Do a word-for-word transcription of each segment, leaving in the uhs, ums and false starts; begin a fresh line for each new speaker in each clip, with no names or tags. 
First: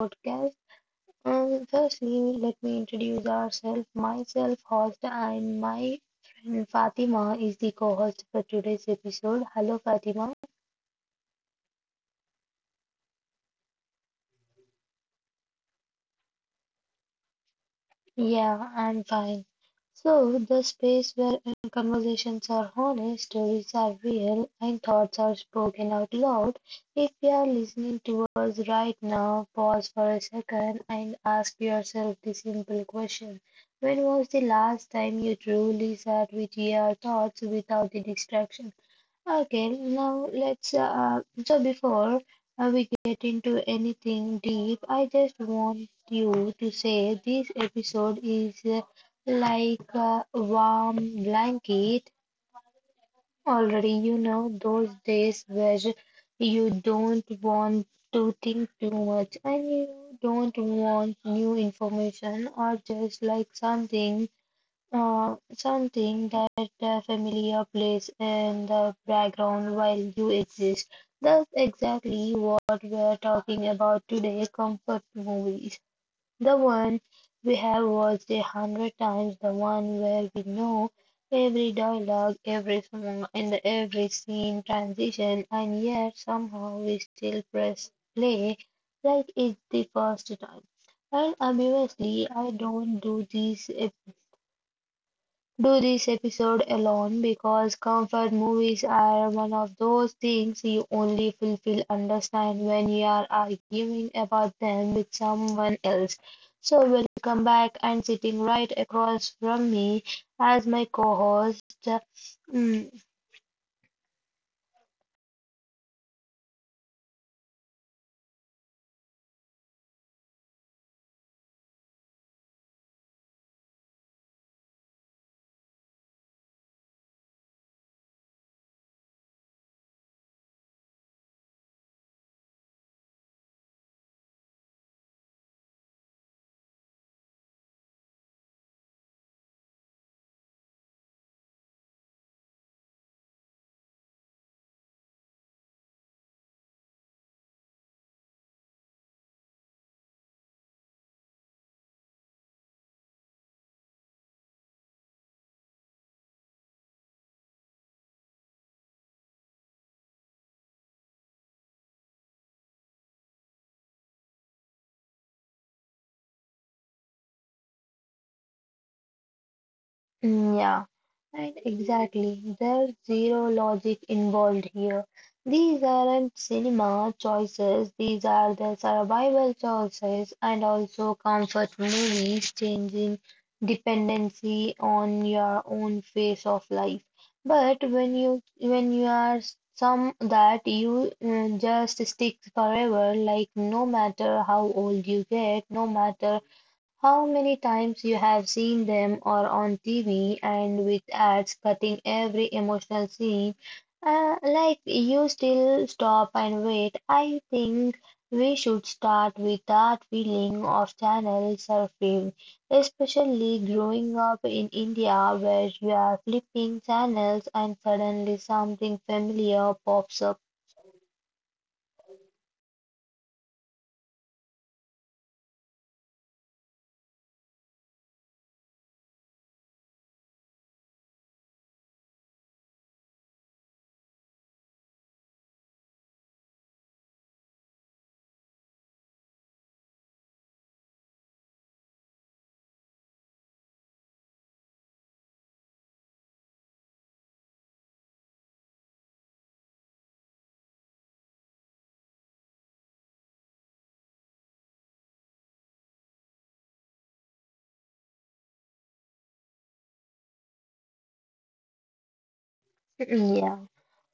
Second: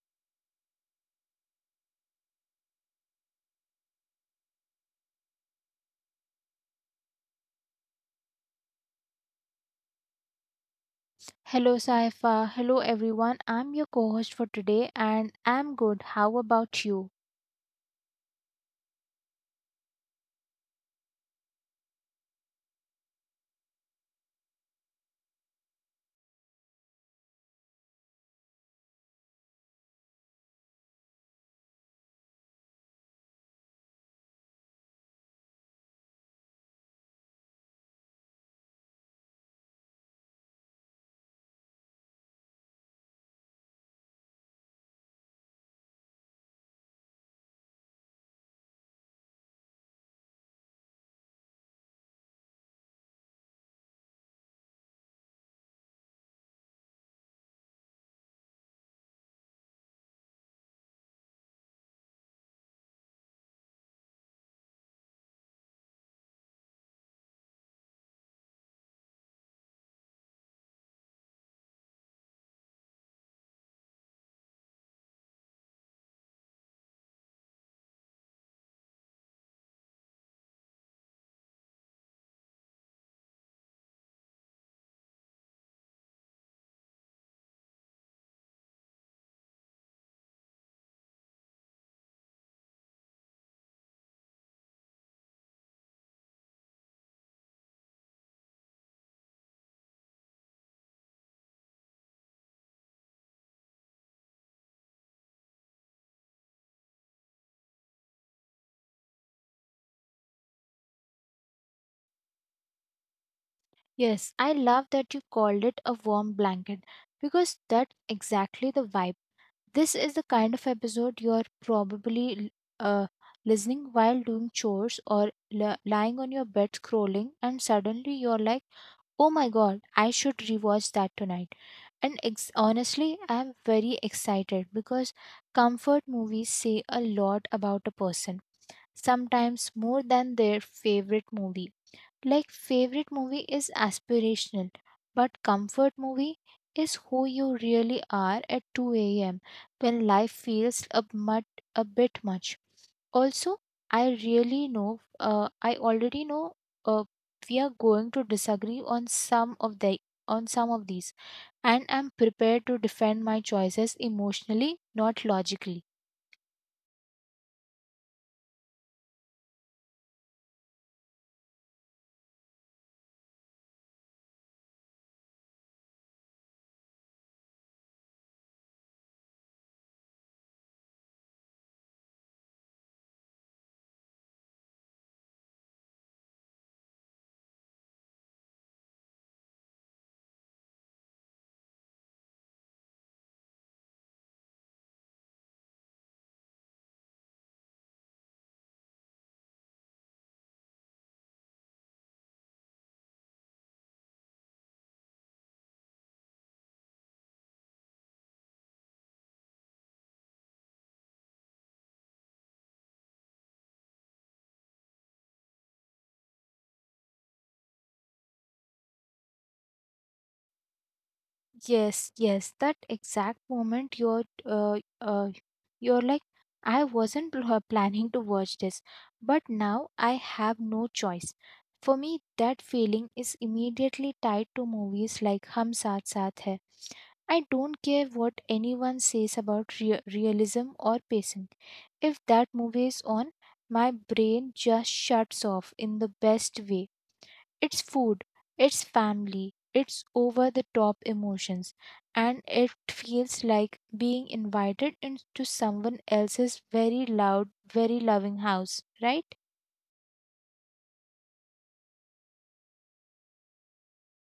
podcast. And firstly, let me introduce ourselves. Myself, host, and my friend Fatima is the co-host for today's episode. Hello, Fatima.
Hello, Saifa. Hello, everyone. I'm your co host for today and I'm good. How about you?
Yeah, I'm fine. So, the space where conversations are honest, stories are real, and thoughts are spoken out loud. If you are listening to us right now, pause for a second and ask yourself the simple question. When was the last time you truly sat with your thoughts without the distraction? Okay, now let's. Uh, so before uh, we get into anything deep, I just want you to say this episode is uh, like a warm blanket. Already, you know those days where you don't want to think too much and you don't want new information or just like something uh, something that the familiar plays in the background while you exist. That's exactly what we're talking about today, comfort movies. The one we have watched a hundred times, the one where we know every dialogue, every song, and every scene transition, and yet somehow we still press play like it's the first time. And obviously, I don't do these do this episode alone because comfort movies are one of those things you only fully understand when you are arguing about them with someone else. So, welcome back and sitting right across from me as my co host.
Yes, I love that you called it a warm blanket because that's exactly the vibe. This is the kind of episode you're probably uh, listening while doing chores or li- lying on your bed scrolling, and suddenly you're like, oh my god, I should rewatch that tonight. And ex- honestly, I'm very excited because comfort movies say a lot about a person sometimes more than their favorite movie. Like, favorite movie is aspirational, but comfort movie is who you really are at two a m when life feels a, mut- a bit much. Also, I really know, uh, I already know uh, we are going to disagree on some of the on some of these and I'm prepared to defend my choices emotionally, not logically.
Mm, yeah, right, exactly. There's zero logic involved here. These aren't cinema choices, these are the survival choices, and also comfort movies changing dependency on your own phase of life. But when you when you are some that you uh, just stick forever, like no matter how old you get, no matter how many times you have seen them or on T V and with ads cutting every emotional scene, uh, like you still stop and wait. I think we should start with that feeling of channel surfing, especially growing up in India where you are flipping channels and suddenly something familiar pops up.
Yes, yes, that exact moment you're uh, uh, you're like I wasn't pl- uh, planning to watch this, but now I have no choice. For me, that feeling is immediately tied to movies like Hum Saath Saath Hai. I don't care what anyone says about rea- realism or pacing. If that movie is on, my brain just shuts off in the best way. It's food, it's family, it's over the top emotions, and it feels like being invited into someone else's very loud, very loving house, right?
Yeah.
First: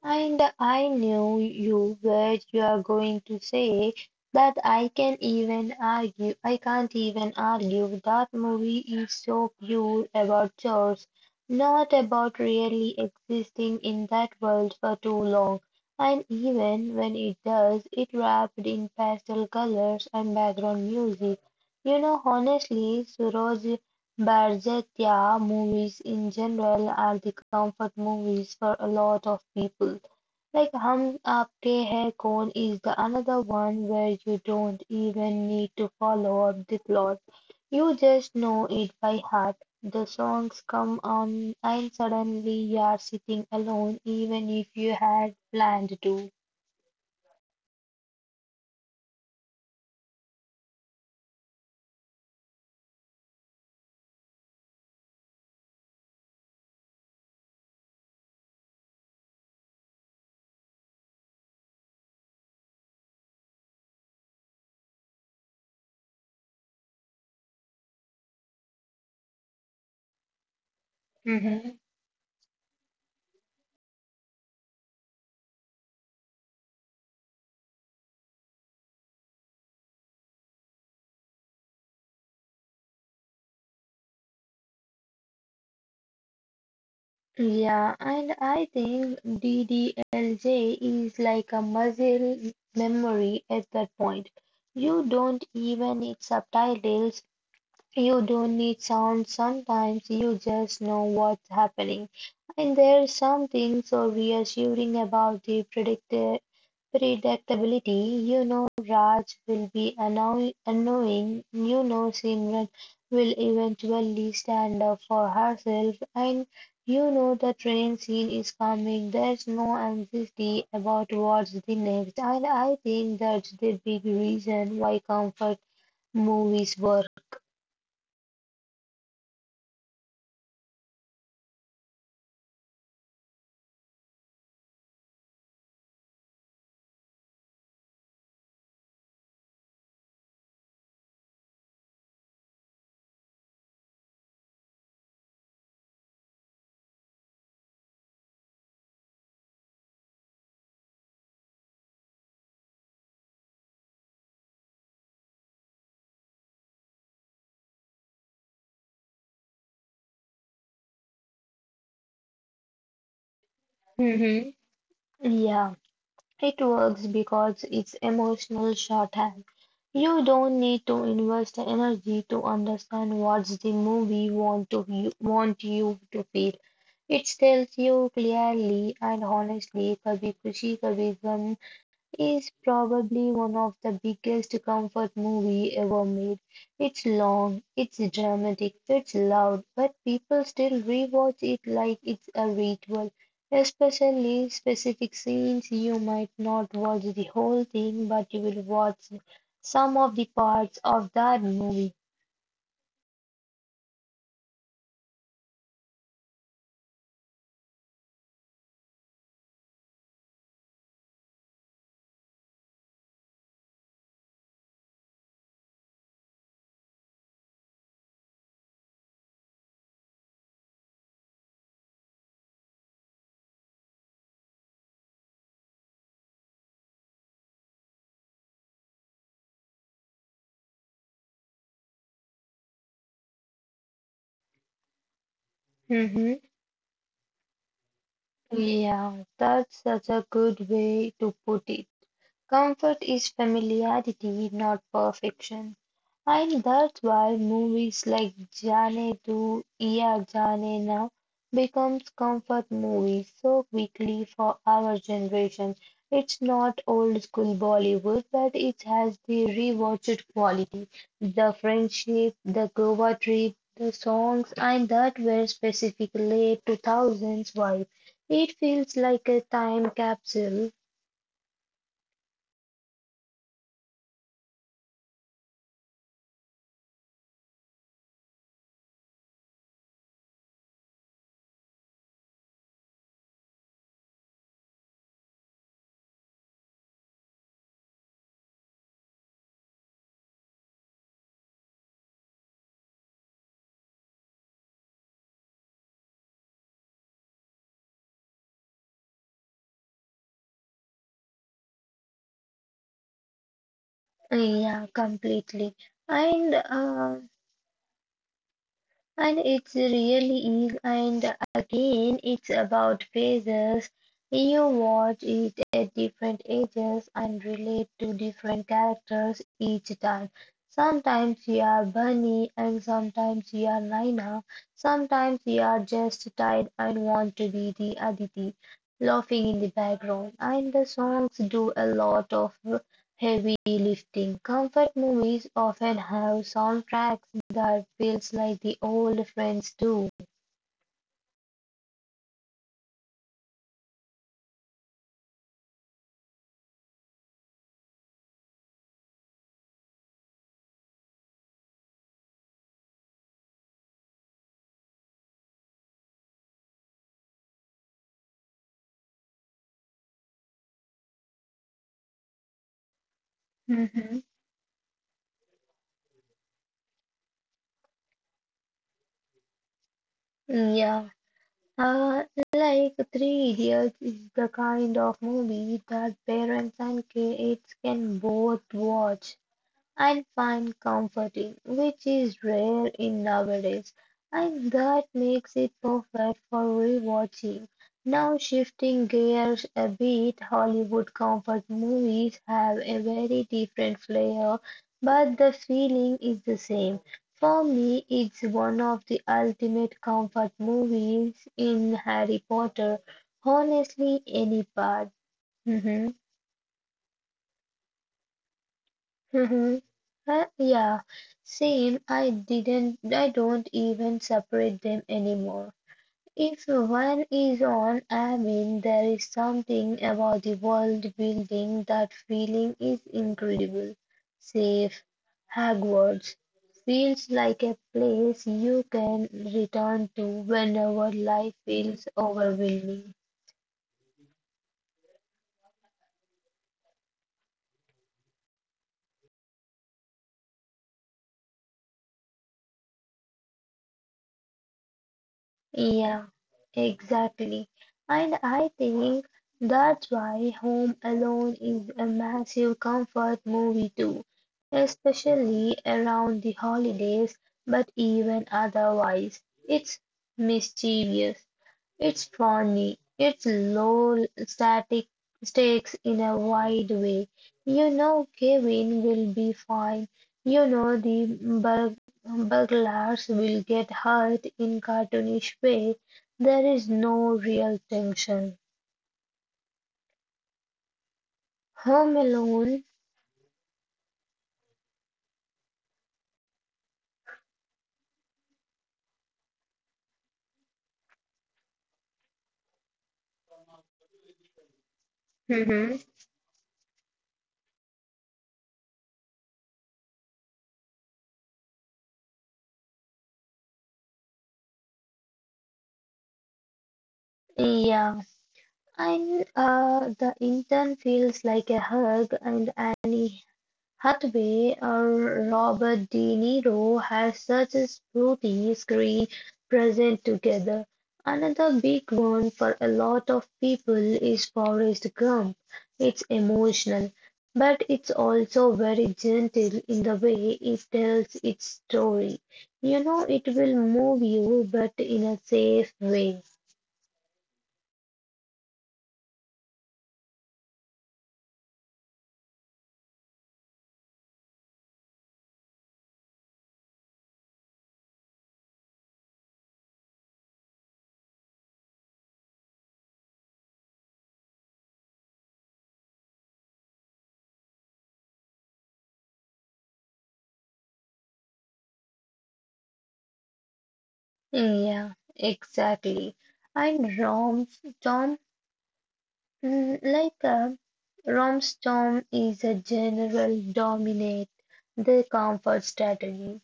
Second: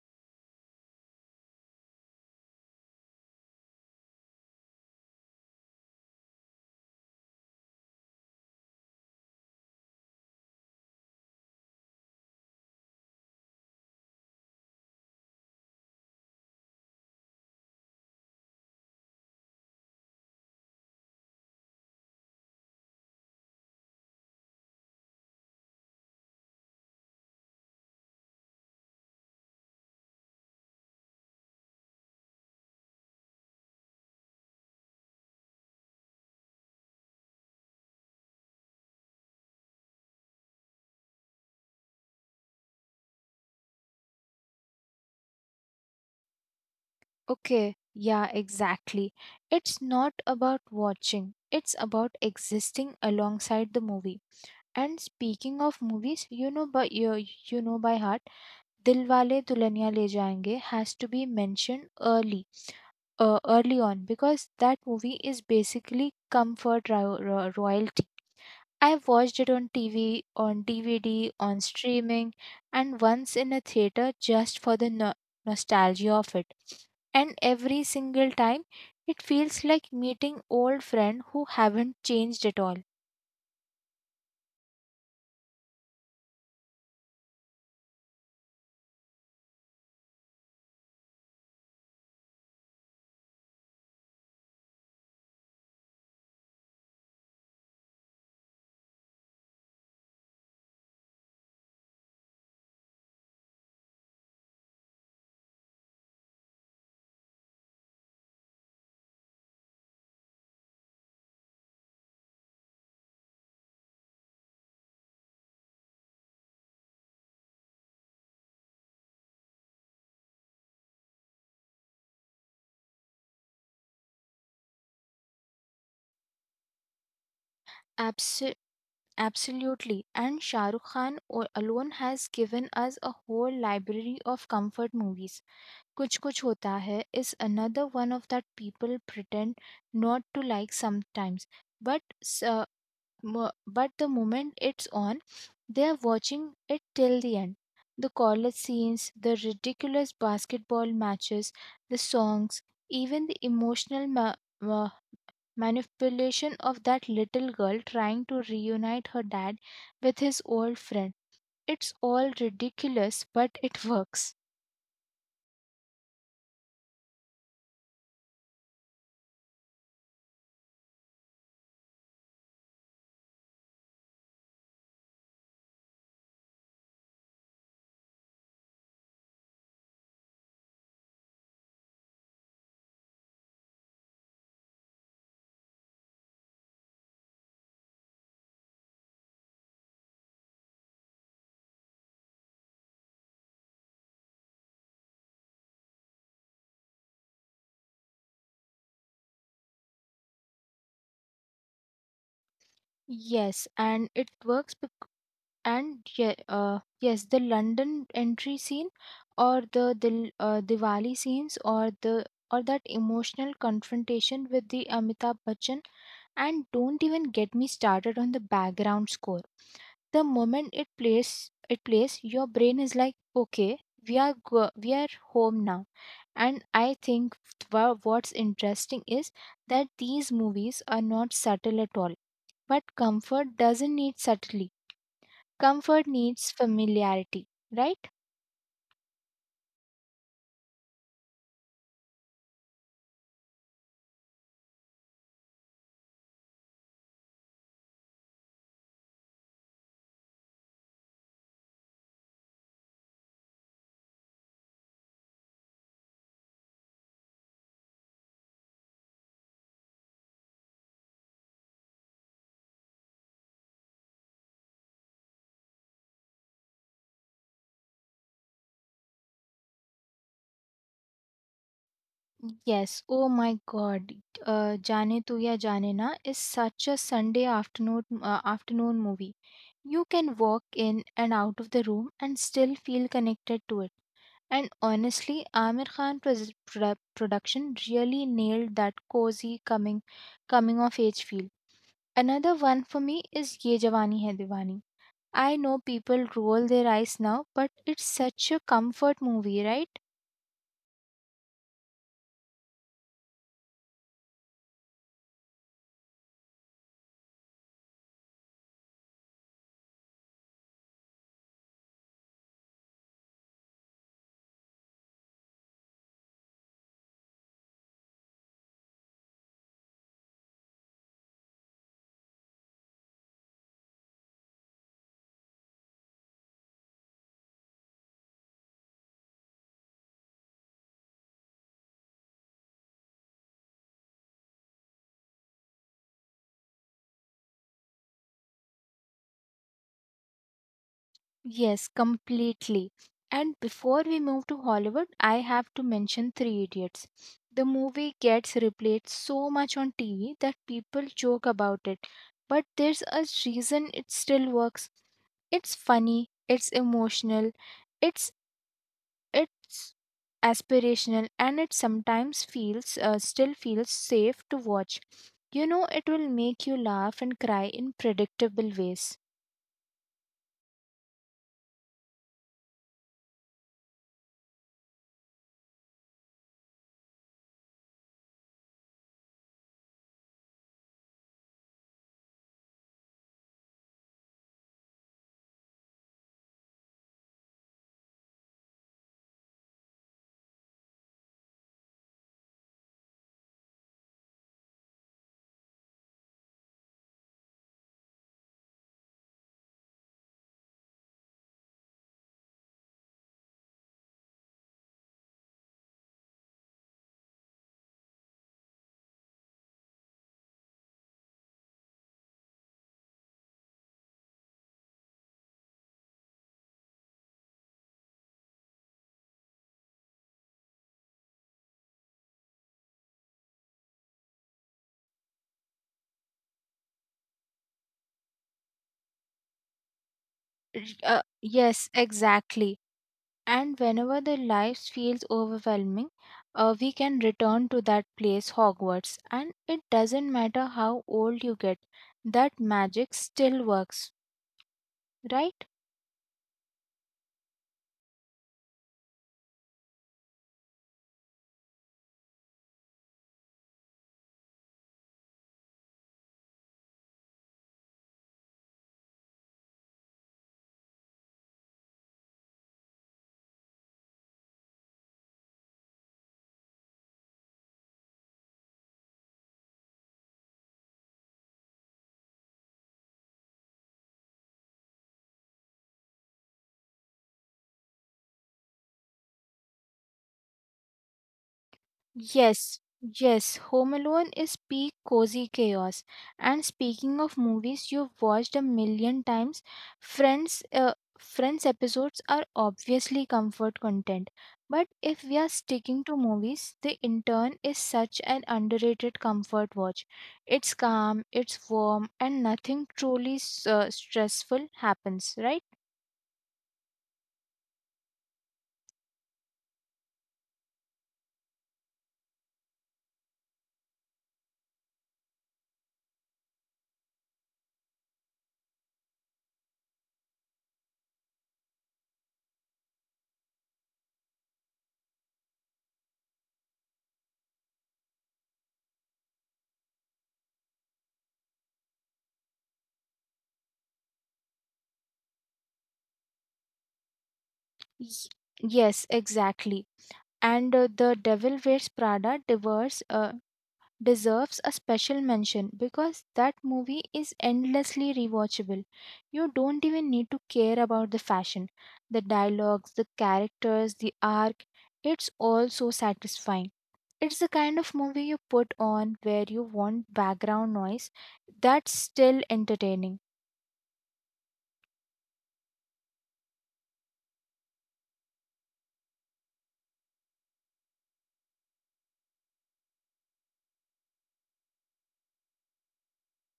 And I knew you were you are going to say that I can even argue I can't even argue that movie is so pure about chores, not about really existing in that world for too long. And even when it does, it wrapped in pastel colors and background music. You know, honestly, Suraj. Barzetya movies in general are the comfort movies for a lot of people. Like Hum Aapke Hai Kaun is the another one where you don't even need to follow up the plot. You just know it by heart. The songs come on and suddenly you are sitting alone even if you had planned to.
Okay, yeah, exactly. It's not about watching, it's about existing alongside the movie. And speaking of movies, you know by you, you know by heart, Dilwale Dulhania Le Jayenge has to be mentioned early uh, early on because that movie is basically comfort ro- ro- royalty. I've watched it on T V, on D V D, on
Mhm.
streaming, and once in a theater just for the no- nostalgia of it. And every single time, it feels like meeting old friend who haven't changed at all.
Yeah, and I think D D L J is like a muscle memory at that point. You don't even need subtitles, you don't need sound, sometimes you just know what's happening. And there's something so reassuring about the predicti- predictability. You know, Raj will be annoy- annoying, you know, Simran will eventually stand up for herself, and you know, the train scene is coming. There's no anxiety about what's the next, and I think that's the big reason why comfort movies work.
Abso- Absolutely. And Shah Rukh Khan o- alone has given us a whole library of comfort movies. Kuch Kuch Hota Hai is another one of that people pretend not to like sometimes, but s- uh, mo- but the moment it's on, they are watching it till the end. The college scenes, the ridiculous basketball matches, the songs, even the emotional ma- ma- manipulation of that little girl trying to reunite her dad with his old friend. It's all ridiculous, but it works.
Mm-hmm. Yeah, it works because it's emotional shorthand. You don't need to invest energy to understand what the movie want to you, want you to feel. It tells you clearly and honestly. Kabhi Kushi Kabhi Gham is probably one of the biggest comfort movie ever made. It's long, it's dramatic, it's loud, but people still rewatch it like it's a ritual. Especially specific scenes, you might not watch the whole thing, but you will watch some of the parts of that movie.
Yes, and it works because and yeah, uh, yes, the London entry scene, or the the uh, Diwali scenes, or the or that emotional confrontation with the Amitabh Bachchan, and don't even get me started on the background score. The moment it plays, it plays, your brain is like, okay, we are go- we are home now. And I think wha- what's interesting is that these movies are not subtle at all. But comfort doesn't need subtlety. Comfort
Hmm.
needs familiarity, right?
Yeah, that's such a good way to put it. Comfort is familiarity, not perfection. And that's why movies like Jaane Do Ya Jaane Na becomes comfort movies so quickly for our generation. It's not old school Bollywood, but it has the rewatched quality. The friendship, the Goa trip, the songs, and that were specifically two thousands vibe. It feels like a time capsule.
Yes. Oh my God. Uh, Jaane Tu Ya Jaane Na is such a Sunday afternoon uh, afternoon movie. You can walk in and out of the room and still feel connected to it. And honestly, Amir Khan pres- produ- production really nailed that cozy coming coming of age feel. Another one for me is Ye Jawani Hai Diwani. I know people roll their eyes now, but it's such a comfort movie, right?
Yeah, completely. And uh, And it really is, and again, it's about phases. You watch it at different ages and relate to different characters each time. Sometimes you are Bunny, and sometimes you are Naina. Sometimes you are just tired and want to be the Aditi, laughing in the background. And the songs do a lot of heavy-lifting. Comfort movies often have soundtracks that feels like the old friends do.
Yes, completely. And before we move to Hollywood, I have to mention Three Idiots. The movie gets replayed so much on T V that people joke about it, but there's a reason it still works. It's funny, it's emotional, it's it's aspirational, and it sometimes feels uh, still feels
Mm-hmm.
safe to watch. You know, it will make you laugh and cry in predictable ways.
Yeah, uh, like Three Idiots is the kind of movie that parents and kids can both watch and find comforting, which is rare in nowadays, and that makes it perfect for rewatching. Now, shifting gears a bit, Hollywood comfort movies have a very different flair, but the feeling is the same. For me, it's one of the ultimate comfort movies in Harry Potter. Honestly, any part. Hmm. Yeah, same. I didn't, I don't even separate them anymore. If one is on, I mean, there is something about the world building that feeling is incredible. Safe, Hogwarts feels like a place you can return to whenever
Uh,
life
yes,
feels
exactly.
overwhelming.
And whenever the life feels overwhelming, uh, we can return to that place, Hogwarts, and it doesn't matter how old you get, that magic still works, right?
Yeah, exactly. And I think that's why Home Alone is a massive comfort movie too, especially around the holidays, but even otherwise. It's mischievous. It's funny. It's low static stakes in a wide way. You know Kevin will be fine. You know the bur- burglars will get hurt in cartoonish way. There is no real tension. Home Alone.
Yes, yes, Home Alone is peak cozy chaos. And speaking of movies you've watched a million times, Friends, uh, Friends episodes are obviously comfort content. But if we are
Hmm.
sticking to movies, The Intern is such an underrated comfort watch. It's calm, it's warm, and nothing truly s- uh, stressful happens, right?
Yeah, and uh, the intern feels like a hug, and Annie Hathaway or Robert De Niro had such a spooky screen present together. Another big one for a lot of people is Forrest Gump. It's emotional, but it's also very gentle in the way it tells its story. You know, it will move you, but in a safe way.
Y- Yes, exactly. And uh, The Devil Wears Prada diverse, uh, deserves a special mention because that movie is endlessly rewatchable. You don't even need to care about the fashion, the dialogues, the characters, the arc. It's all so satisfying. It's the kind of movie you put on where you want background noise that's still entertaining.
Yeah, exactly. And Rom, Tom Mm, Like a rom Romstom is a general dominate the comfort strategy.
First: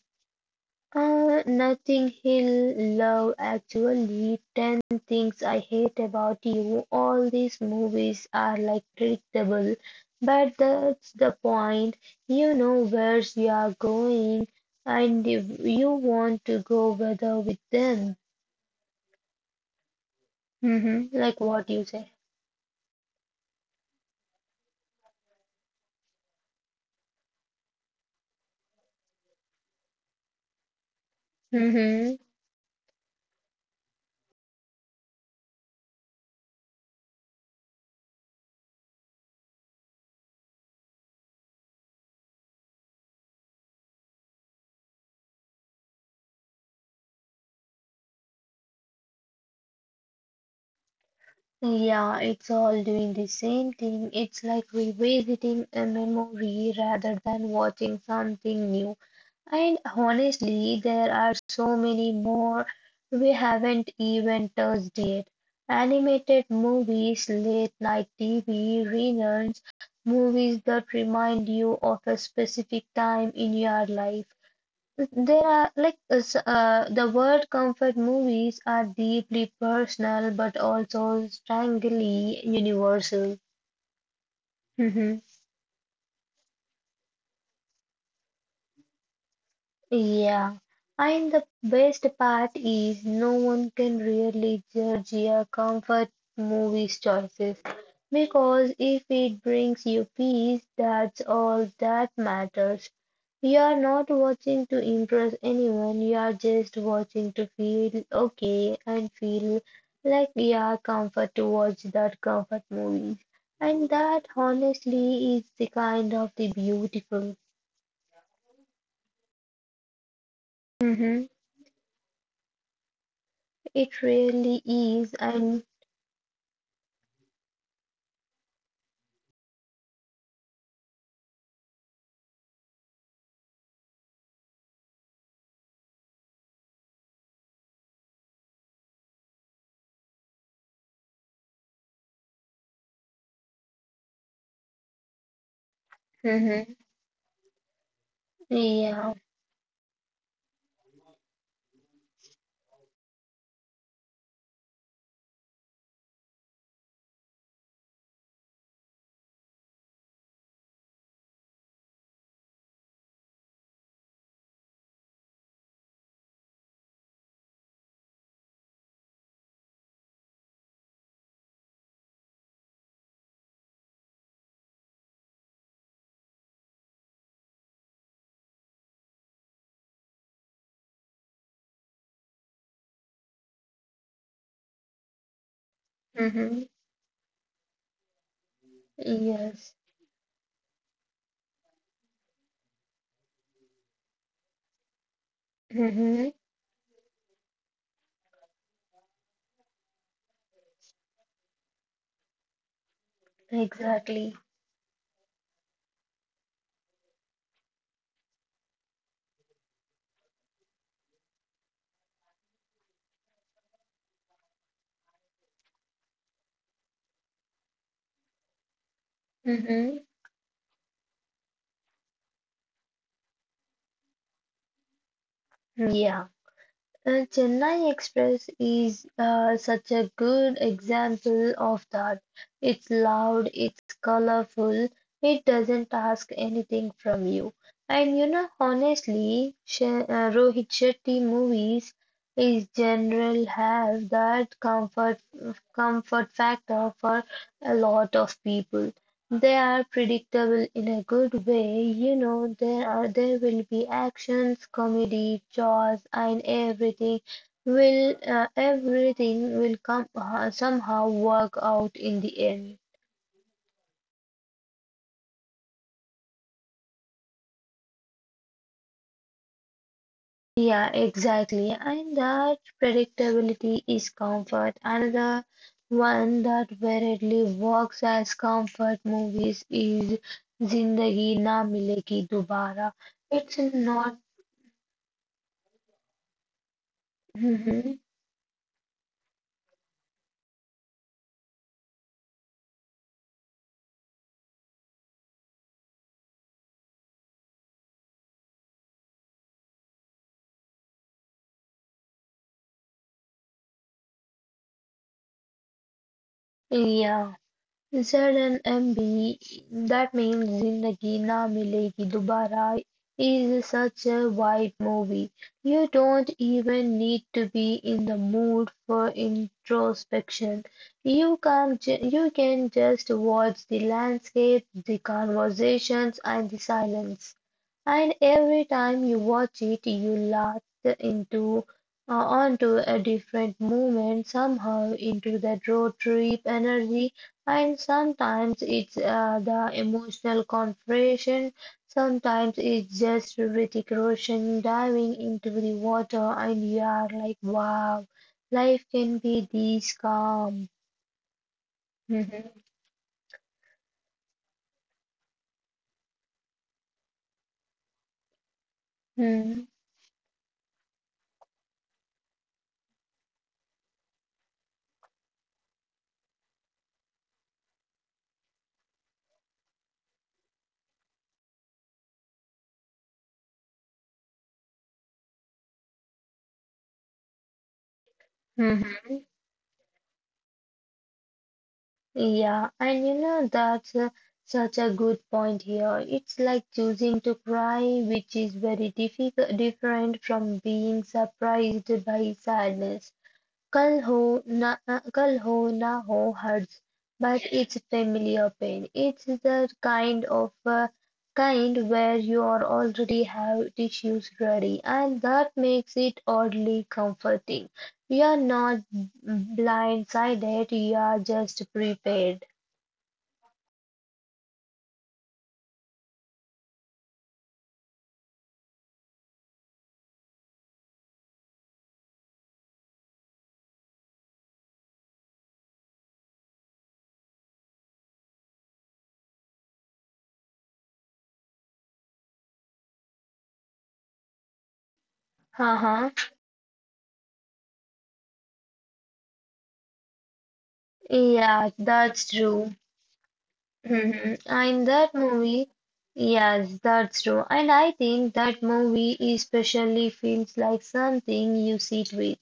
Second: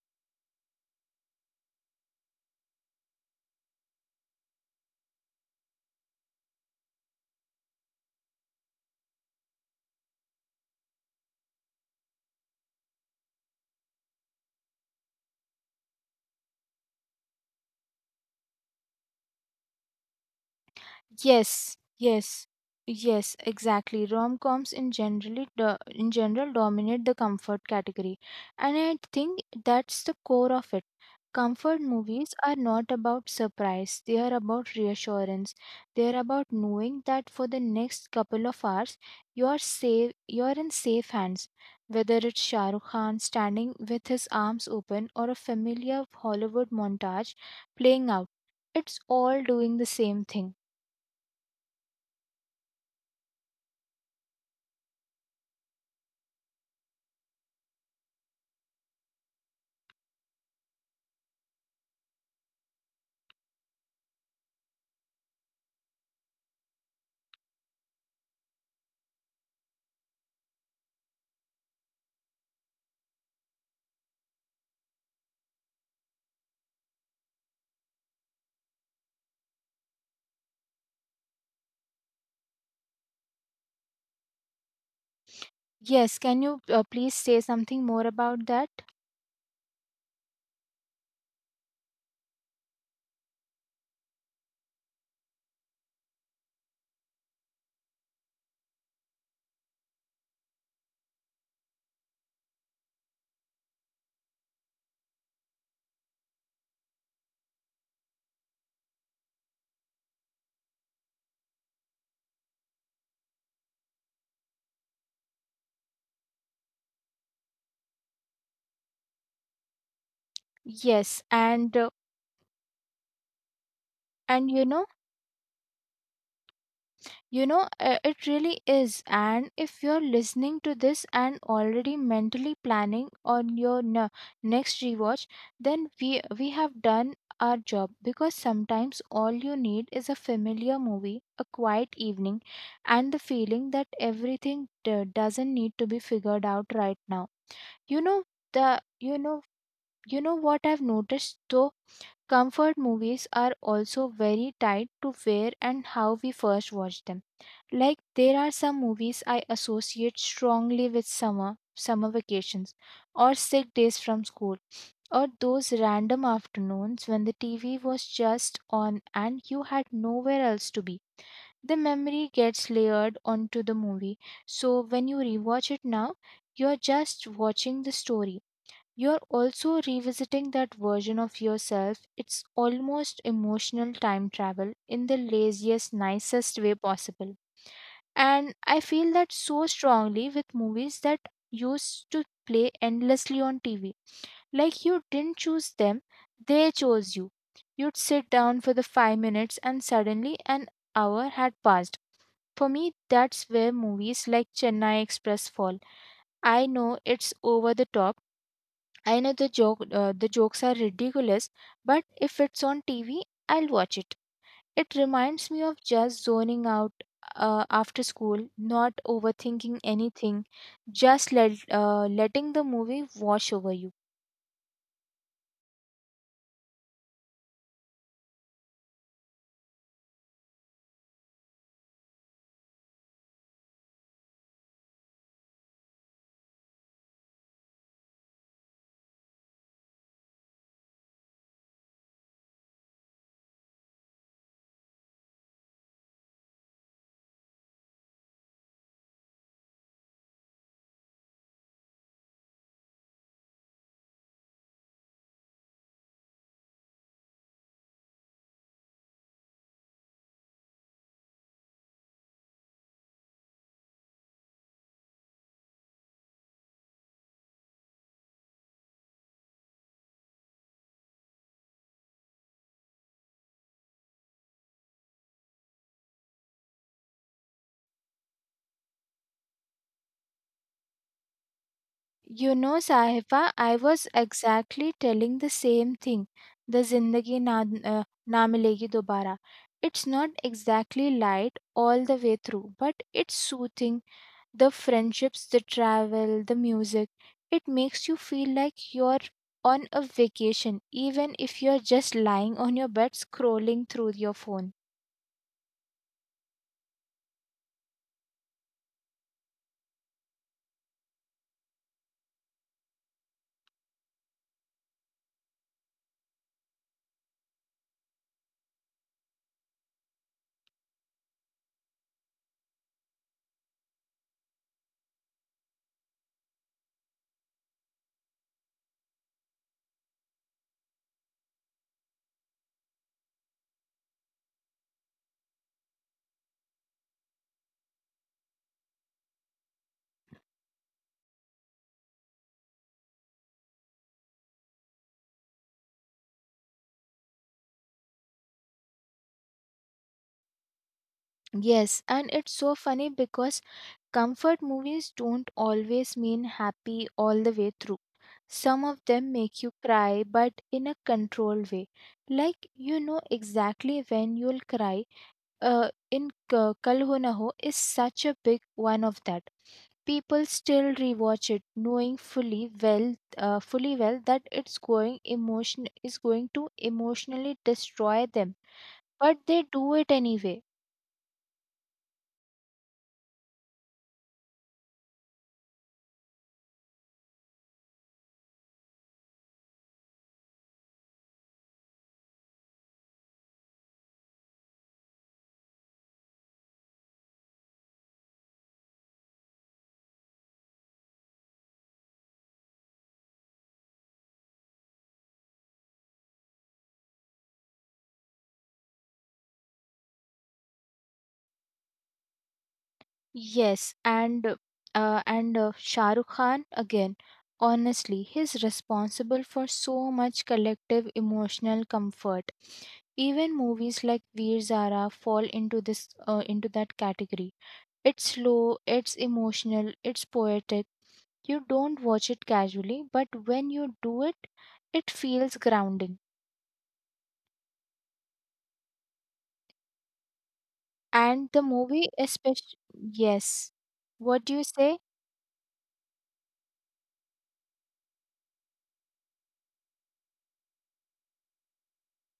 Uh, nothing he'll love actually, ten things I hate about you. All these movies are like predictable, but that's the point. You know where you are going, and if you want to go whether with them. Hmm. Like what
Yes,
you say.
yes, yes, exactly. Rom-coms in generally do- in general dominate the comfort category, and I think that's the core of it. Comfort
Hmm.
movies are not about surprise, they are about reassurance. They are about knowing that for the next couple of hours you are safe, you are in safe hands. Whether it's Shah Rukh Khan standing with his arms open or a familiar Hollywood montage playing out, it's all doing the same thing.
Yeah, it's all doing the same thing. It's like revisiting a memory rather than watching something new. And honestly, there are so many more we haven't even touched yet. Animated movies, late night T V, reruns, movies that remind you of a specific time in your life. There are like uh, s- uh, the word comfort movies are deeply personal but also strangely universal.
Yes, can you uh, please say something more about that?
Yeah, and the best part is no one can really judge your comfort movies choices because if it brings you peace, that's all that matters. You are not watching to impress anyone, you are just watching to feel okay and feel like you are comfort to watch that comfort movie. And that honestly is the kind of the beautiful. Mhm.
Yes, and uh,
It really
and you know,
is, and
you know, uh, it really is. And if you're listening to this and already mentally planning on your ne- next rewatch, then we we have done our job because sometimes all you need is a familiar movie, a quiet evening, and the feeling that everything d- doesn't need to be figured
mm-hmm,
out right now. You know the
yeah,
you know You know what I've noticed though? Comfort movies are also very tied to where and how we first watched them. Like there are some movies I associate strongly with summer, summer vacations, or sick days from school, or those random afternoons when the T V was just on and you had nowhere else to be. The memory gets layered onto the movie, so when you rewatch it now, you're just watching the story, you're also revisiting that version of yourself. It's almost emotional time travel in the laziest,
mm-hmm,
nicest way possible. And I feel that
yes,
so strongly with movies that used to play endlessly on T V. Like you didn't choose them,
mm-hmm,
they chose you. You'd sit down for the five minutes and suddenly an hour had passed. For me, that's where
exactly.
movies like Chennai Express fall. I know it's over the top. I know the joke uh, the jokes are ridiculous, but if it's on T V, I'll watch it. It reminds me of just zoning out uh, after school, not overthinking
Mm-hmm.
anything, just let, uh, letting the movie wash over you.
Yeah. Uh, Chennai Express is uh, such a good example of that. It's loud, it's colorful, it doesn't ask anything from you. And you know, honestly, Sh uh, Rohit Shetty movies is general have that comfort comfort factor for a lot of people. They are predictable in a good way, you know there are there will be actions, comedy, chores and everything will uh, everything will come uh, somehow work out in the end. Yeah, exactly. And that predictability is comfort. Another one that verily works as comfort movies is Zindagi Na Milegi
You know,
Dobara. It's
Sahiba, I
not.
was exactly telling the same thing. The Zindagi Na,
Mhm.
uh, na Milegi Dobara. It's not exactly light all the way through, but it's soothing, the friendships, the travel, the music. It makes you feel like you're on a vacation, even if you're just lying on your bed scrolling through your phone.
Yeah. زرन M B, that means Zindagi Na Milegi Dubara, is such a wide movie. You don't even need to be in the mood for introspection. You can, ju- you can just watch the landscape, the conversations, and the silence. And every time you watch it, you latch into uh, onto a different movement somehow into that road trip energy, and sometimes it's uh, the emotional confrontation, sometimes it's just Hrithik Roshan diving into the water, and you are like, wow, life can be this calm.
Yes, and
Mhm.
it's so funny because comfort movies don't always mean happy all the way through. Some of them
Mhm.
make you cry, but in a controlled way. Like you know exactly when you'll cry uh, in K- Kal Ho Na Ho is such a big one of that. People still rewatch it, knowing fully well, uh, fully well that it's going emotion is going to emotionally destroy them,
Mhm.
but they do it anyway.
Yeah, and you know, that's uh, such a good point here. It's like choosing to cry, which is very difficult, different from being surprised by sadness. Kal ho na Kal ho na ho hurts, but it's familiar pain. It's the kind of uh, kind where you are already have tissues ready, and that makes it oddly comforting. You are not blindsided, you are just prepared.
Yes, and uh, and uh, Shah Rukh Khan again. Honestly, he's responsible for so much collective emotional comfort. Even movies like Veer Zara fall into this uh, into that category. It's slow, it's emotional, it's poetic. You don't watch it casually, but when you do it, it feels
Haha.
grounding. And the
Yeah,
movie,
that's true.
especially, yes.
Mhm.
What do you
And
say?
that movie, yes, that's true. And I think that movie especially feels like something you sit with.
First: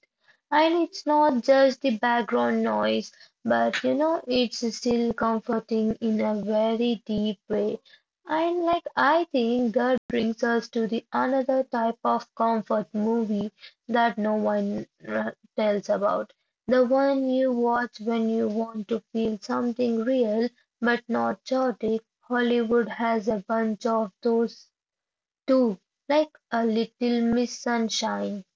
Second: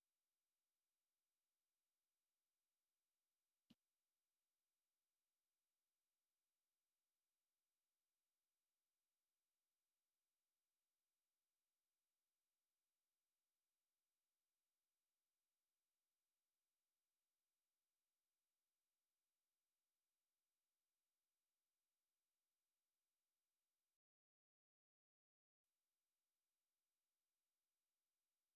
And it's not just the background noise, but you know, it's still comforting in a very deep way. And like, I think that brings us to the another type of comfort movie that no one uh, tells about. The one you watch when you want to feel something real but not chaotic, Hollywood has a bunch of those too, like a Little Miss Sunshine.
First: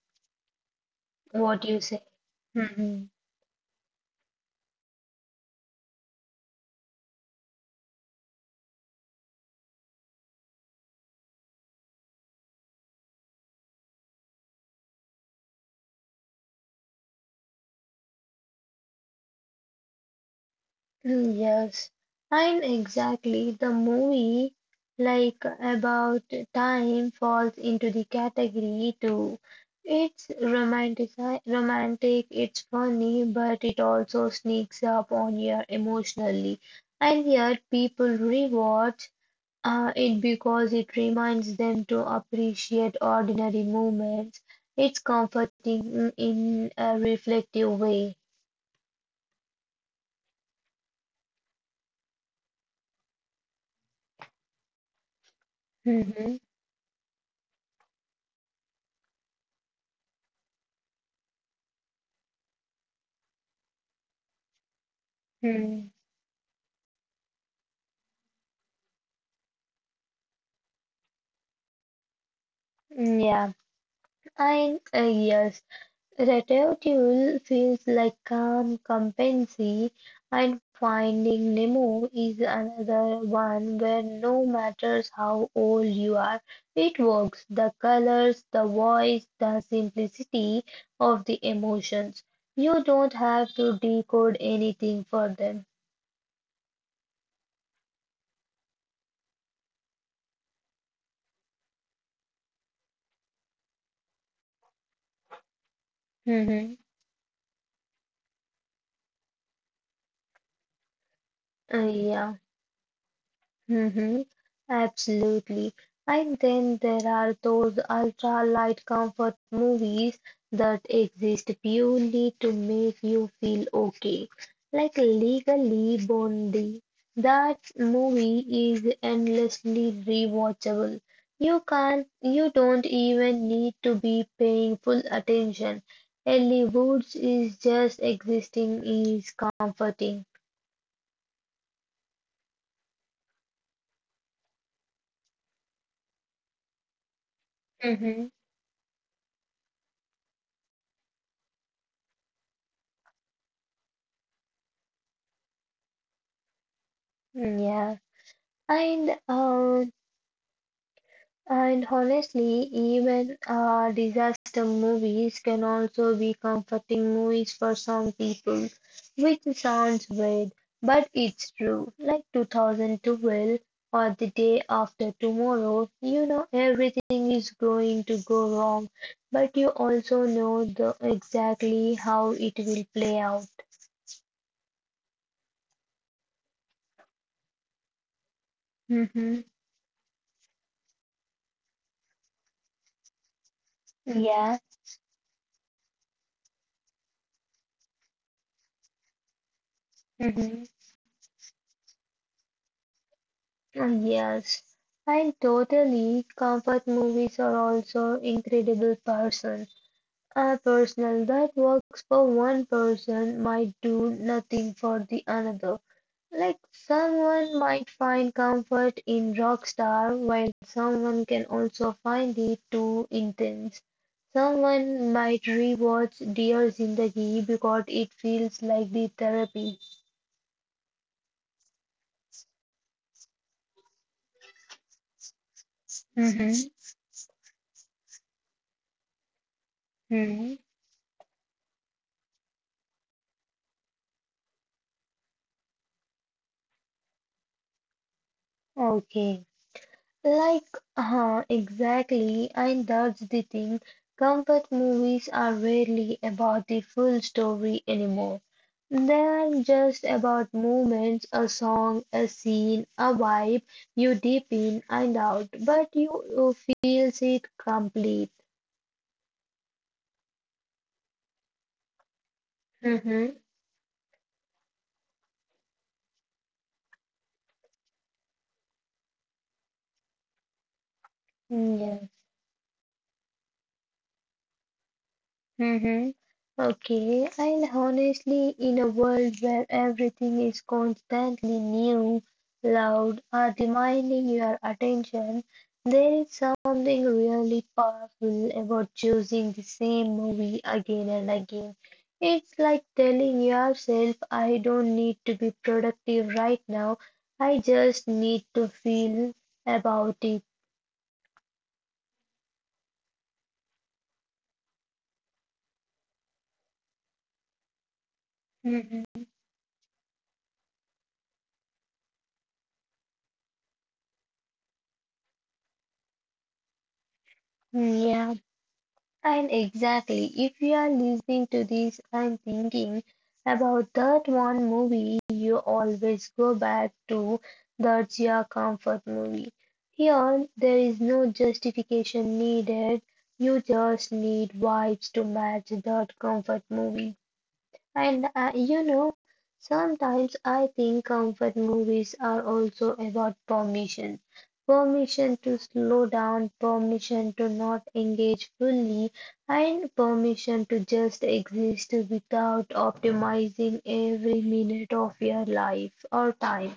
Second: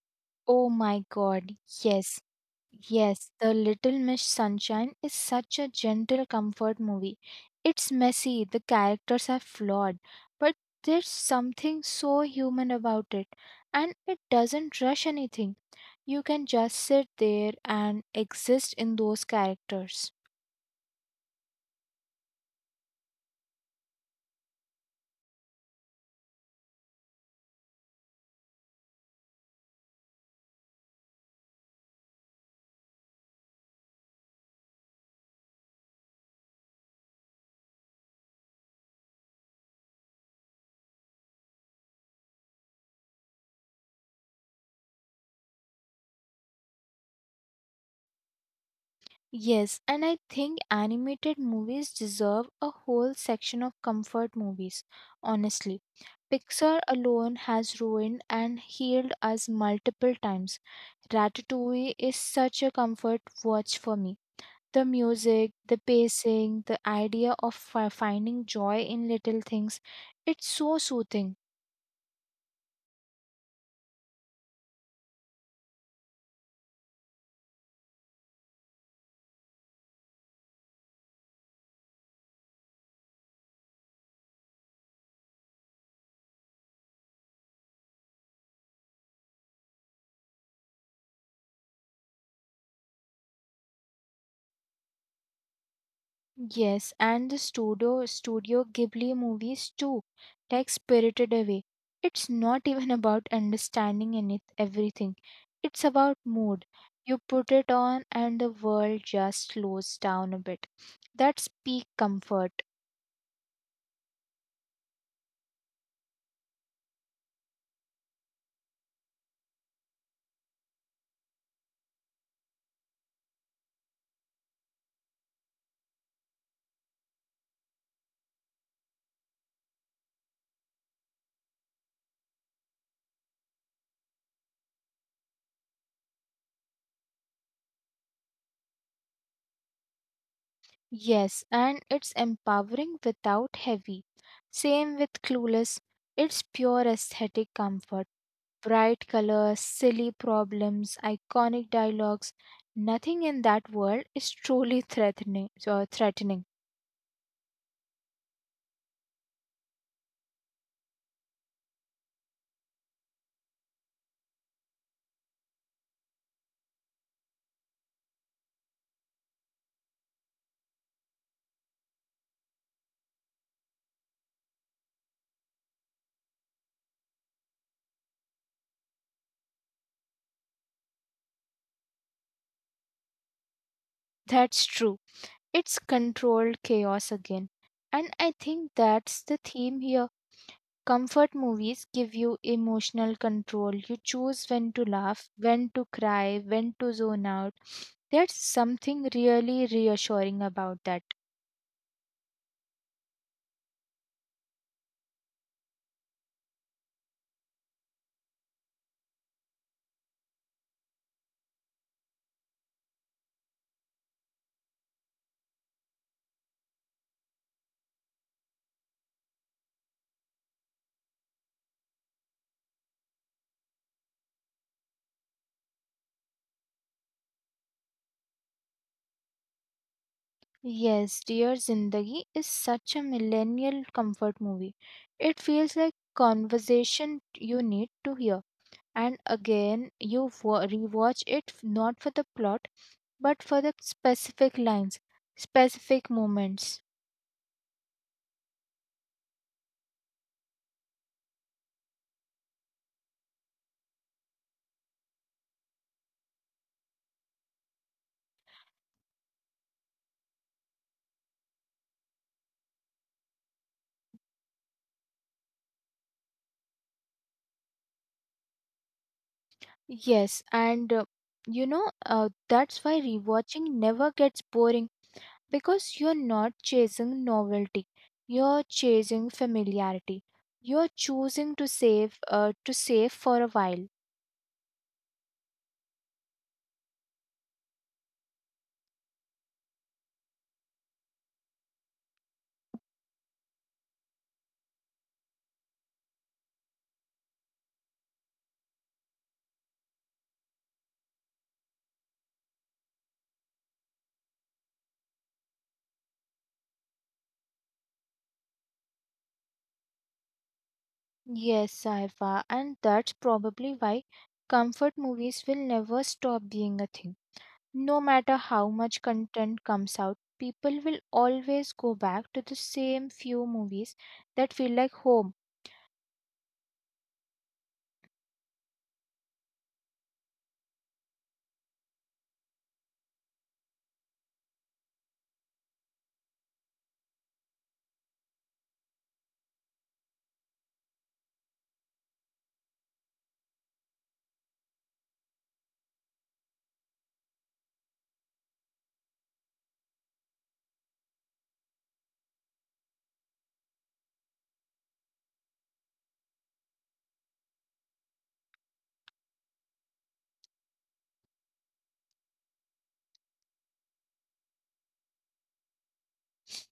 Oh my god,
What you say?
yes.
Mhm.
Yes, The Little Miss Sunshine is such a gentle comfort movie. It's messy, the characters are flawed, but there's something so human about it, and it doesn't rush anything. You can just sit there and exist in those characters.
Yes, and exactly the movie like About Time falls into the category too. It's romantic, romantic, it's funny, but it also sneaks up on you emotionally. And yet people reward Uh, it because it reminds them to appreciate ordinary moments. It's comforting in a reflective way.
Yes, and I think animated movies deserve a whole section of comfort movies, honestly.
Mhm.
Pixar alone has ruined and healed us multiple times. Ratatouille is such a comfort watch for me. The music, the
Hmm.
pacing, the idea of fi- finding joy in little things, it's so soothing.
Yeah, I uh, yes, Ratatouille feels like calm competency, and Finding Nemo is another one where no matter how old you are, it works. The colors, the voice, the simplicity of the emotions. You don't have to decode anything for them.
Yes, and the studio Studio Ghibli movies too take Spirited Away. It's not even about understanding in it everything. It's about mood.
Mhm.
You put it on and the world just slows down a bit. That's peak
Uh, Yeah.
comfort.
Hmm. Absolutely. And then there are those ultra light comfort movies that exist purely to make you feel okay, like Legally Bondi. That movie is endlessly rewatchable. You can't, you don't even need to be paying full attention. Ellie Woods is just existing is comforting.
Yes, and it's empowering without heavy. Same with Clueless. It's pure aesthetic comfort.
Hmm.
Bright colors, silly problems, iconic dialogues. Nothing in that world is truly threatening. Uh, threatening.
Yeah. And uh, And honestly, even uh, disaster movies can also be comforting movies for some people, which sounds weird, but it's true. Like two thousand twelve or the day after tomorrow, you know everything is going to go wrong, but you also know the, exactly how it will play out.
That's true. It's controlled chaos again. And I think
Mm-hmm.
that's the theme here. Comfort movies give you emotional control. You
Yeah.
choose when to laugh, when to cry, when to zone out. There's something really
Mm-hmm.
reassuring about that.
Yes, and totally. Comfort movies are also incredible person. A personal that works for one person might do nothing for the another. Like someone might find comfort in Rockstar, while someone can also find it too intense. Someone might rewatch Dear Zindagi because it feels like the therapy.
Yes, Dear Zindagi is such a millennial comfort movie. It feels like
Mm-hmm.
conversation you need to hear. And again,
Mm-hmm.
you wa- rewatch it f- not for the plot, but for the specific lines, specific moments.
Okay. Like, uh, exactly, and that's the thing. Comfort movies are rarely about the full story anymore. They're just about moments, a song, a scene, a vibe you dip in and out, but you, you feels it complete.
Yes, and uh, you know, uh, that's why rewatching never gets boring because you're not chasing novelty, you're chasing familiarity. You're choosing
Mm-hmm.
to save, uh, to save for a while.
Mm-hmm. Okay, and honestly, in a world where everything is constantly new, loud, or demanding your attention, there is something really powerful about choosing the same movie again and again. It's like telling yourself, I don't need to be productive right now, I just need to feel about it.
Yes, Saifa, and that's probably why comfort movies will never stop being a thing. No matter how much
Mhm.
content comes out, people will always go back to the same few movies that feel like home.
Yeah. And exactly, if you are listening to this and thinking about that one movie, you always go back to that's your comfort movie. Here, there is no justification needed. You just need vibes to match that comfort movie. And uh, you know, sometimes I think comfort movies are also about permission. Permission to slow down, permission to not engage fully, and permission to just exist without optimizing every minute of your life or time.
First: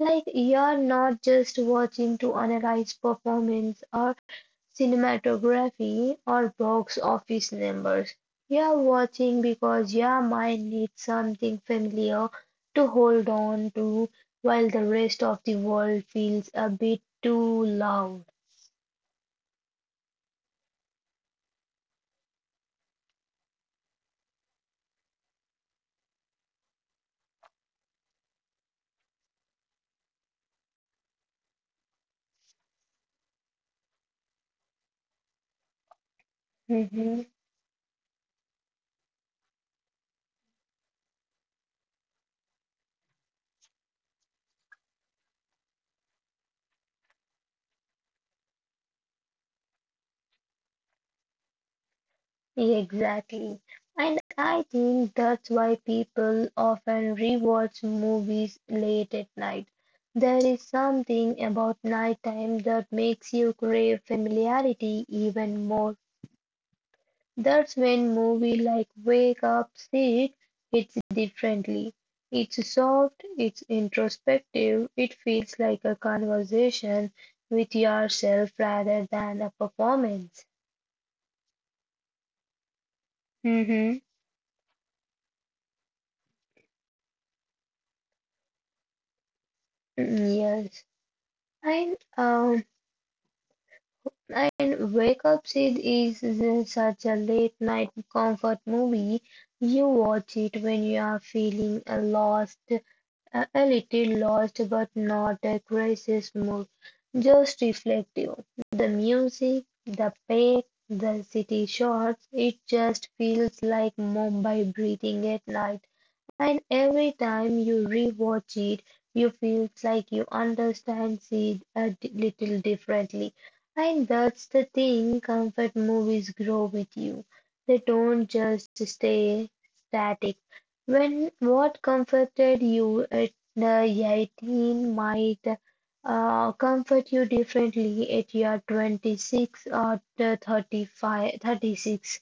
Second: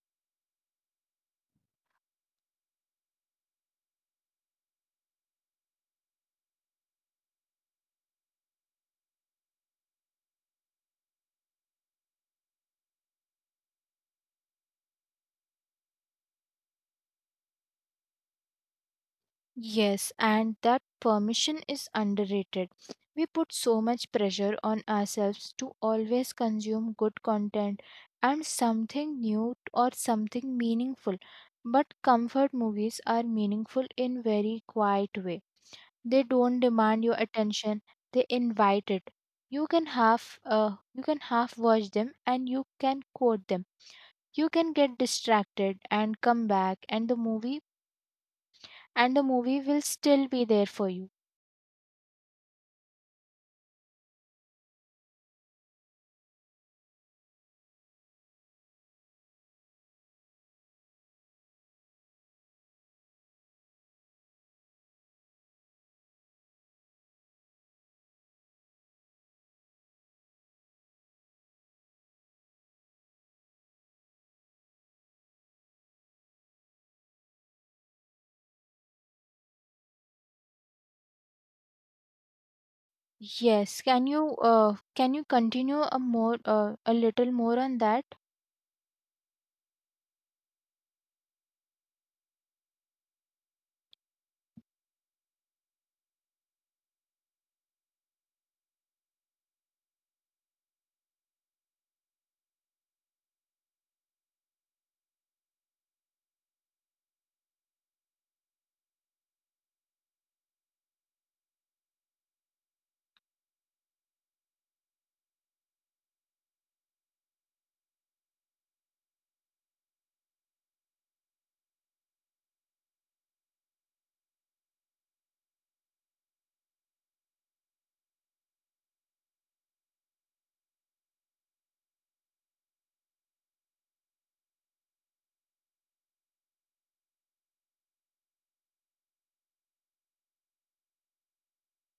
Like, you're not just watching to analyze performance or cinematography, or box office numbers. You're watching because your mind needs something familiar to hold on to while the rest of the world feels a bit too loud.
Yes, and that permission is underrated. We put so much pressure on ourselves to always consume good content and something new or something meaningful. But comfort movies are meaningful in very quiet way. They don't demand your
Mhm.
attention, they invite it. You can half uh, you can half watch them and you can quote them. You can get distracted and come back, and the movie and the movie will still be there for you.
Exactly. And I think that's why people often rewatch movies late at night. There is something about nighttime that makes you crave familiarity even more. That's when movie like Wake Up Sick hits differently. It's soft, it's introspective, it feels like a conversation with yourself rather than a performance.
Yes,
Mm-hmm.
can you uh, can you continue a more uh, a little more on that?
Yes. And um and Wake Up Sid is is such a late night comfort movie. You watch it when you are feeling uh, lost A a little lost, but not a crisis mood, just reflective. The music, the pace, the city shots, it just feels like Mumbai breathing at night. And every time you rewatch it, you feel like you understand it a d- little differently. And that's the thing, comfort movies grow with you. They don't just stay static. When what comforted you at the eighteen might uh, comfort you differently at your twenty-six or the thirty-five, thirty-six.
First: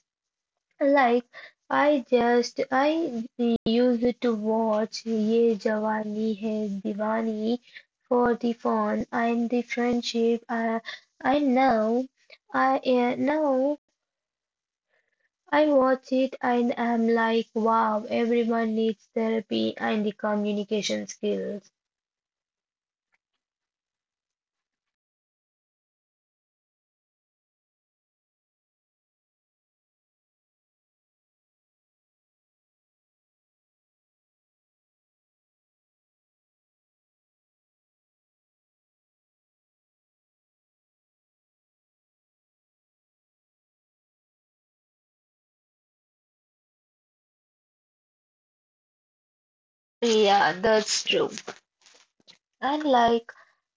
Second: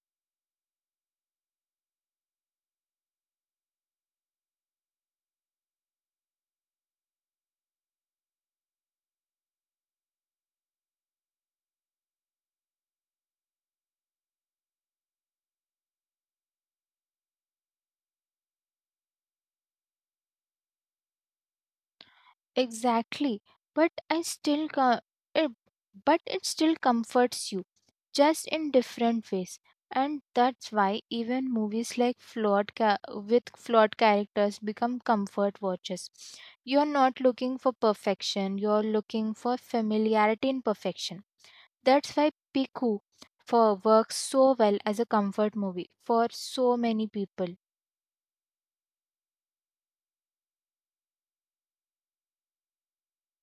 Like I just I used to watch Ye Jawani Hai Diwani for the fun and the friendship. I I know I uh, Now I watch it and I'm like wow everyone needs therapy and the communication skills.
Exactly. But I still co- it, but it still comforts you just in different ways. And that's why even movies like flawed ca- with flawed characters become comfort watches. You're not looking for perfection, you're looking for familiarity in perfection. That's why Piku for works so well as a comfort movie for so many people.
Yeah, that's true. And like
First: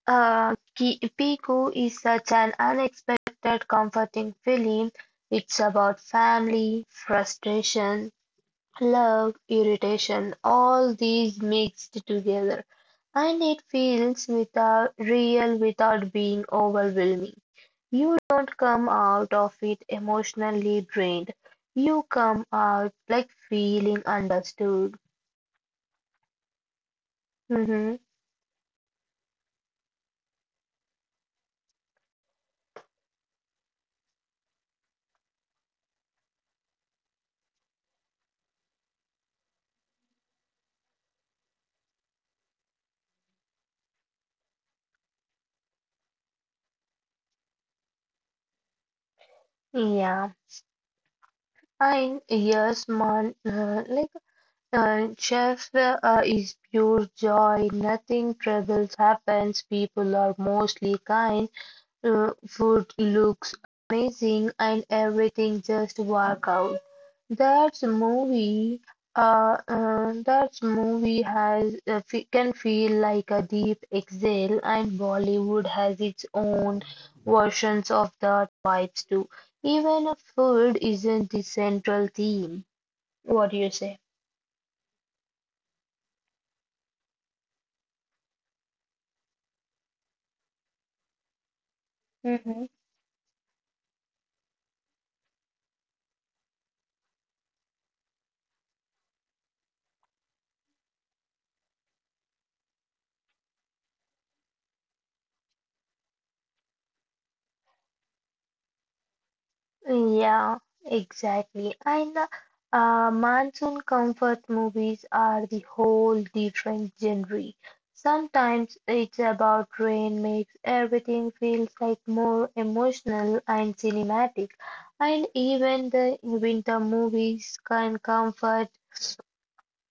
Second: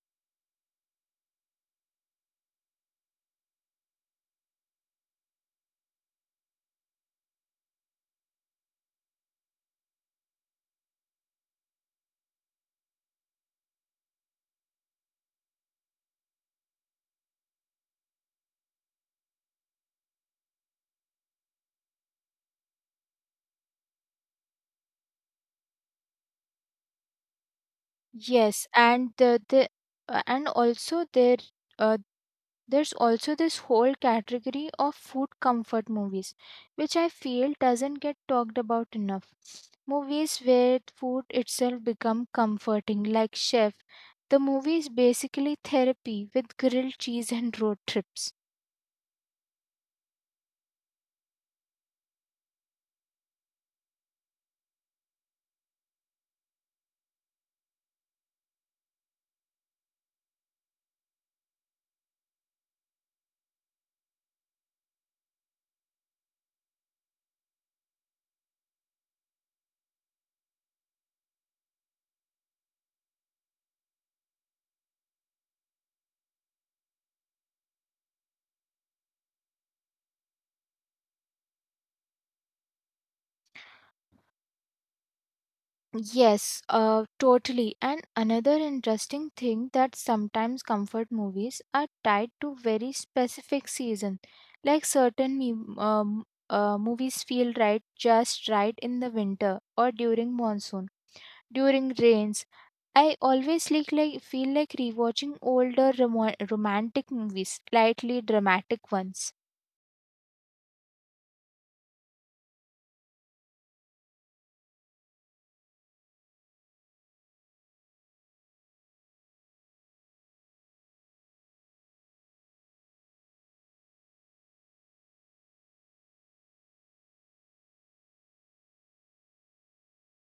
Uh, Ki- Piku is such an unexpected, comforting film. It's about family, frustration, love, irritation, all these mixed together. And it feels without, real without being overwhelming. You don't come out of it emotionally drained. You come out like feeling understood. Hmm.
Yes, and the, the uh, and also there uh, there's also this whole category of food comfort movies, which I feel doesn't get talked about enough. Movies where food itself become comforting, like Chef. The movie is basically therapy with grilled cheese and road trips.
Yeah. And yes, man, uh, like Shakespeare is pure joy, nothing troubles happens, people are mostly kind, Uh, food looks amazing, and everything just work out. That's movie. Uh, uh, that movie has uh, fe- can feel like a deep exhale, and Bollywood has its own versions of that vibes too. Even if food isn't the central theme. What do you say?
Yes, uh, totally. And another interesting thing that sometimes comfort movies are tied to very specific season, like certain me- um, uh, movies feel right just right in the winter or during monsoon, during rains. I always like, like feel like rewatching older romo- romantic movies, slightly dramatic ones.
Yeah, exactly. And the uh, monsoon comfort movies are the whole different genre. Sometimes it's about rain makes everything feels like more emotional and cinematic. And even the winter movies can comfort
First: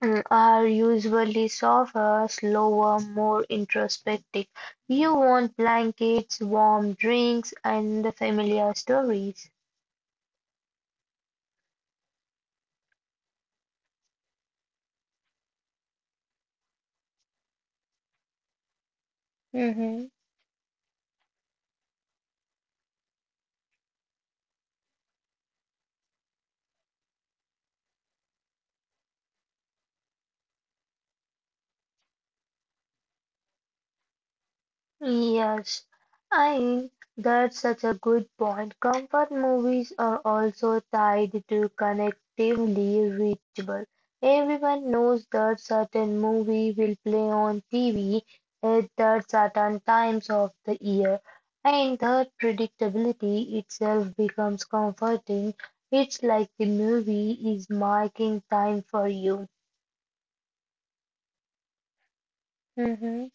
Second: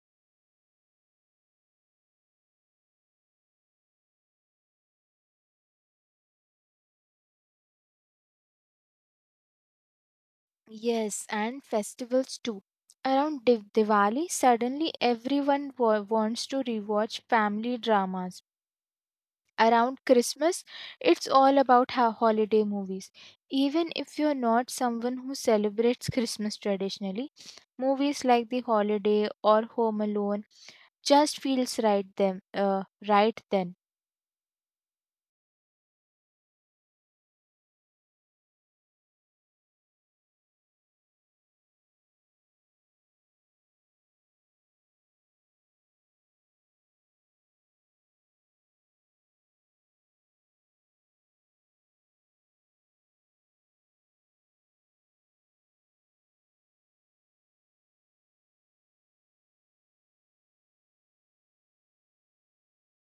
mm, are usually softer, slower, more introspective. You want blankets, warm drinks, and familiar stories.
Yes, and festivals too. Around Div- Diwali, suddenly everyone wa- wants to rewatch family dramas. Around
Hmm.
Christmas, it's all about ho- holiday movies. Even if you're not someone who celebrates Christmas traditionally, movies like The Holiday or Home Alone just feels right them uh, right then.
Yes, I mean, that's such a good point. Comfort movies are also tied to connectively reachable. Everyone knows that certain movie will play on T V at that certain times of the year, and that predictability itself becomes comforting. It's like the movie is marking time for you. Mhm.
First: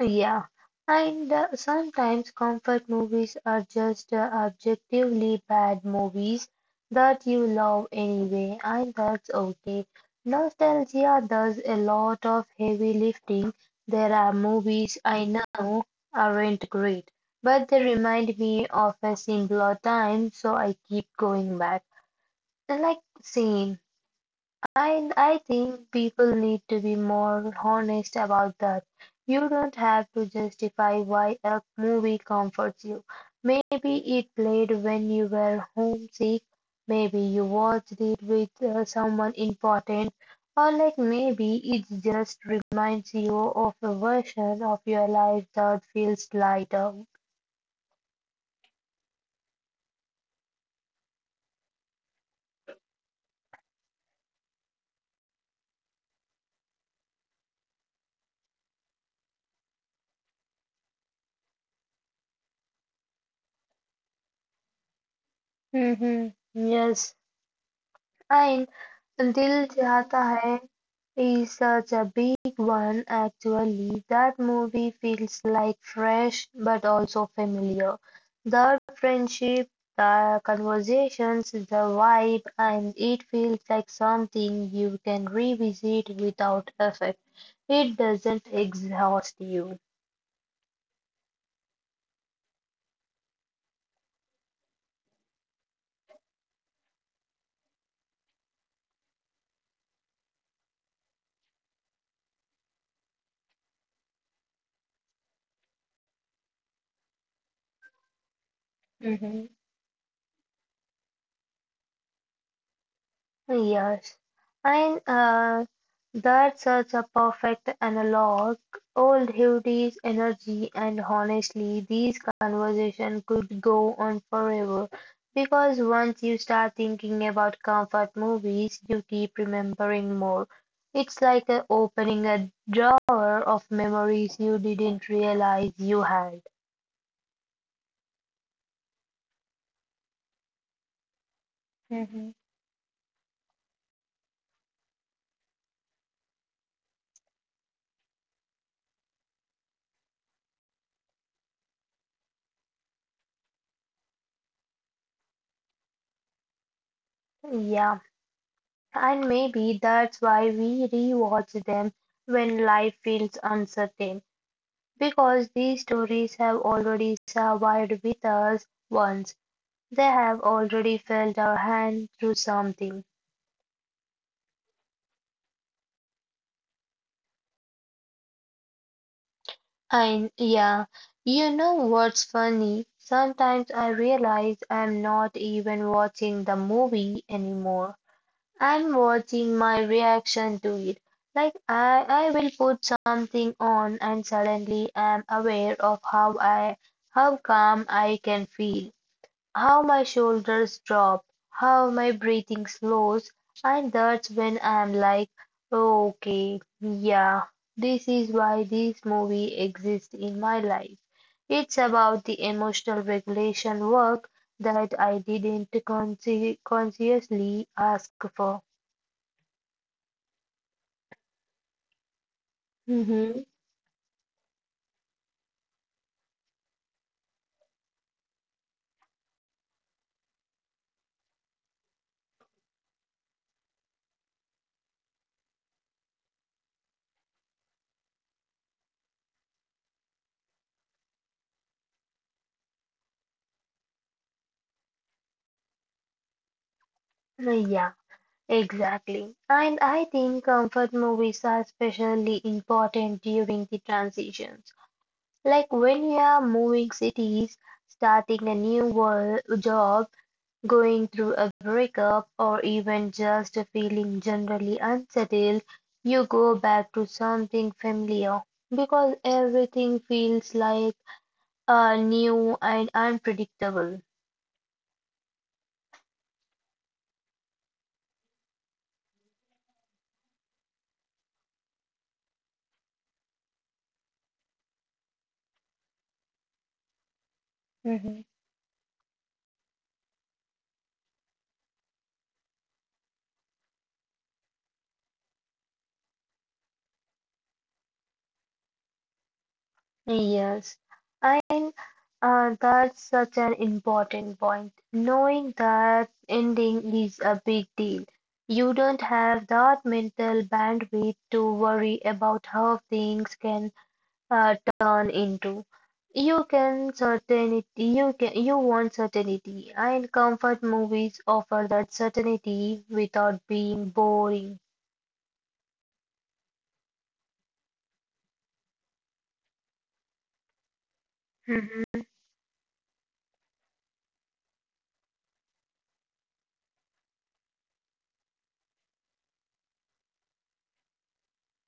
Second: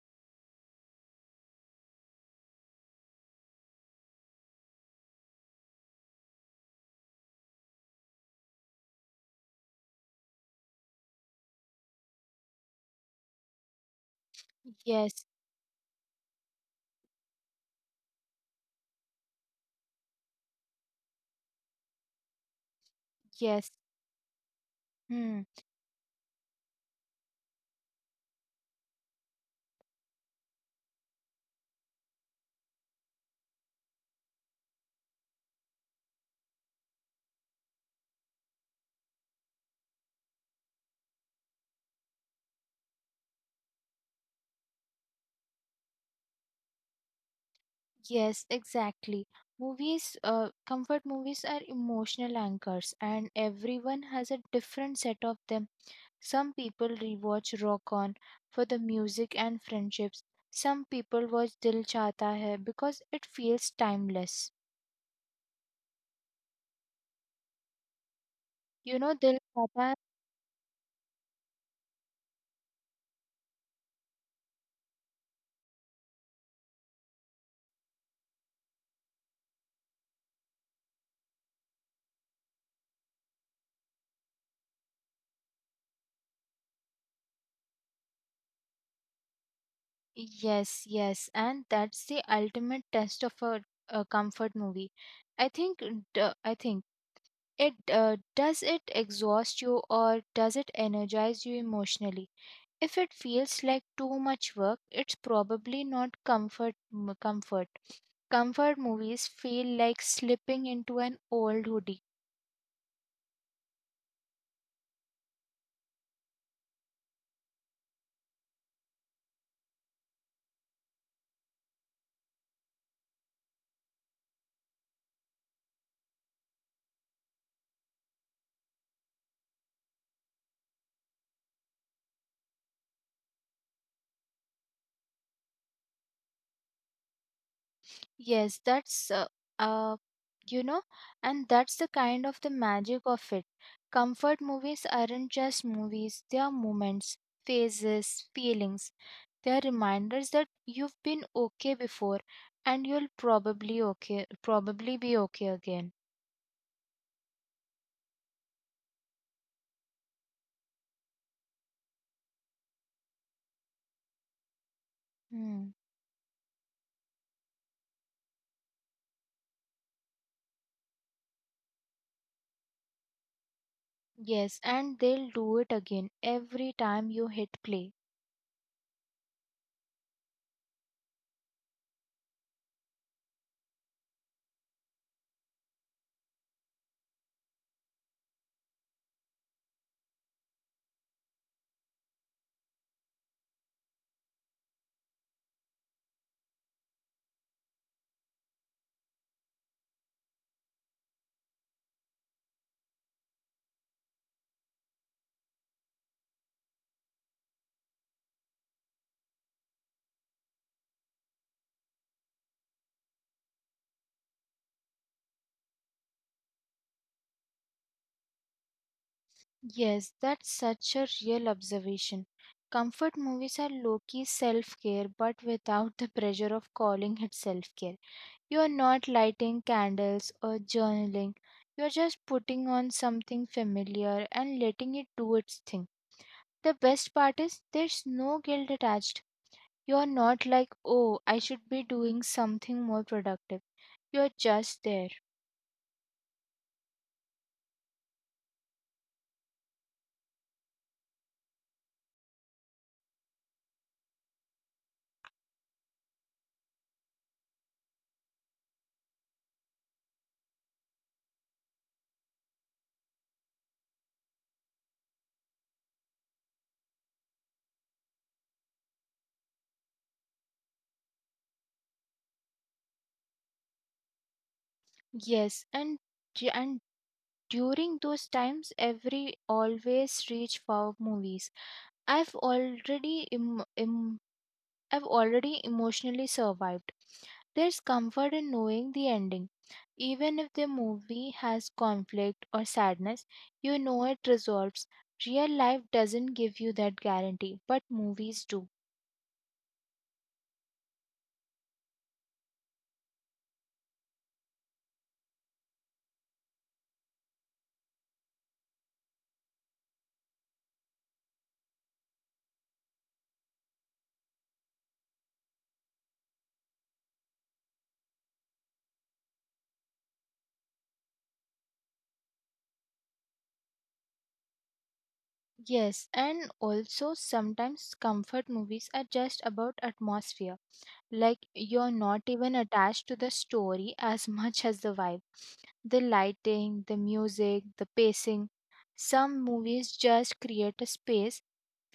Yeah, and uh, sometimes comfort movies are just uh, objectively bad movies that you love anyway, and that's okay. Nostalgia does a lot of heavy lifting. There are movies
Yes,
I know aren't great, but they remind me of a simpler time, so I keep going back. Like,
yes.
same. I I
Hmm.
think people need to be more honest about that. You don't have to justify why a movie comforts you. Maybe it played when you were homesick, maybe you watched it with uh, someone important, or like maybe it just reminds you of a version of your life that feels lighter.
Yes, exactly. Movies, uh, comfort movies are emotional anchors, and everyone has a different set of them. Some people rewatch Rock On for the music and friendships. Some people watch Dil Chahta Hai because it feels timeless.
Hmm. Yes. And
You know, Dil
Dil
Chahta.
Chahta Hai is such a big one actually. That movie feels like fresh but also familiar. The friendship, the conversations, the vibe, and it feels like something you can revisit without effect. It doesn't exhaust you.
Yes, yes, and that's the ultimate test of a, a comfort movie, I think. D- I think it uh, does it exhaust you or does it energize you emotionally? If it feels like too much work, it's probably not comfort m- comfort. Comfort movies feel like slipping into an old hoodie.
Yes, and uh, that's such a perfect analog. Old Hildy's energy, and honestly, these conversation could go on forever because once you start thinking about comfort movies, you keep remembering more. It's like uh, opening a drawer of memories you didn't realize you had.
Yes, that's uh, uh you know, and that's the kind of the
Hmm.
magic of it. Comfort movies aren't just movies, they are moments, phases, feelings. They are reminders that you've been okay before and you'll probably okay probably be okay again.
Yeah. And maybe that's why we rewatch them when life feels uncertain,
Hmm.
because these stories have already survived with us once. They have already felt our hand through something.
Yes, and they'll do it again every time you hit play.
And yeah, you know what's funny? Sometimes I realize I'm not even watching the movie anymore. I'm watching my reaction to it. Like I, I will put something on and suddenly am aware of how I how calm I can feel, how my shoulders drop, how my breathing slows, and that's when I'm like, okay, yeah, this is why this movie exists in my life. It's about the emotional regulation work that I didn't consci- consciously ask for.
Yes, that's such a real observation. Comfort movies are
Mm-hmm.
low key self care, but without the pressure of calling it self care. You are not lighting candles or journaling, you are just putting on something familiar and letting it do its thing. The best part is there's no guilt attached. You are not like, oh, I should be doing something more productive. You are just there.
Well, yeah, exactly. And I think comfort movies are especially important during the transitions. Like when you are moving cities, starting a new world job, going through a breakup, or even just feeling generally unsettled, you go back to something familiar because everything feels like uh, new and unpredictable.
Yes, and du- and during those times, every always reach for movies. I've already Im- Im- I've already emotionally survived. There's comfort in knowing the ending. Even if the movie has conflict or sadness, you know it resolves. Real life doesn't give you that guarantee, but movies do.
Yes, and uh, that's such an important point. Knowing that ending is a big deal. You don't have that mental bandwidth to worry about how things can uh, turn into. You can certainty, you can, you want certainty, and comfort movies offer that certainty without being boring.
Yes, and also sometimes comfort movies are just about atmosphere. Like, you're not
Mhm.
even attached to the story as much as the vibe, the lighting, the music, the pacing. Some movies just create a space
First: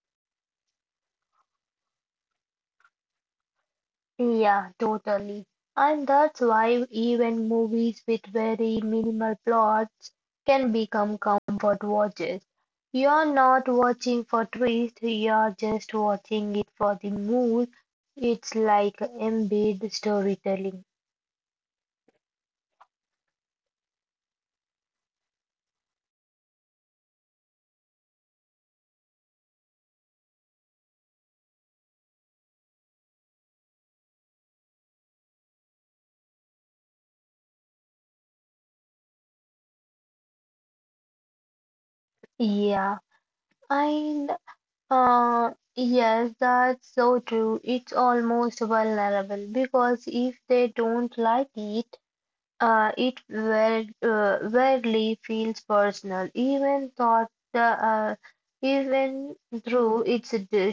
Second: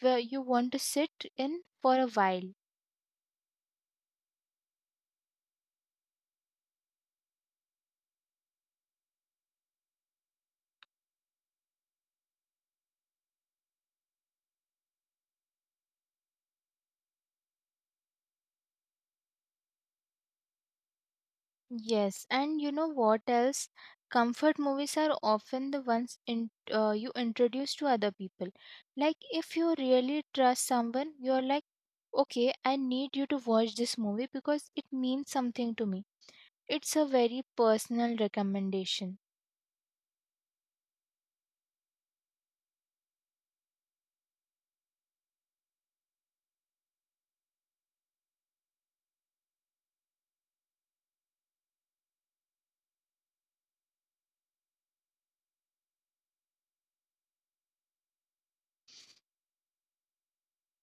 where you want to sit in for a while.
Yeah, totally. And that's why even movies with very minimal plots can become comfort watches. You're not watching for twist, you're just watching it for the mood. It's like embed storytelling.
Yes, and you know what else? Comfort movies are often the ones in, uh, you introduce to other people. Like if you really trust someone, you're like, okay, I need you to watch this movie because it means something to me. It's a very personal recommendation.
Yeah, and uh, yes, that's so true. It's almost vulnerable because if they don't like it, Uh, it weird, uh, weirdly feels personal, even thought the uh, even though it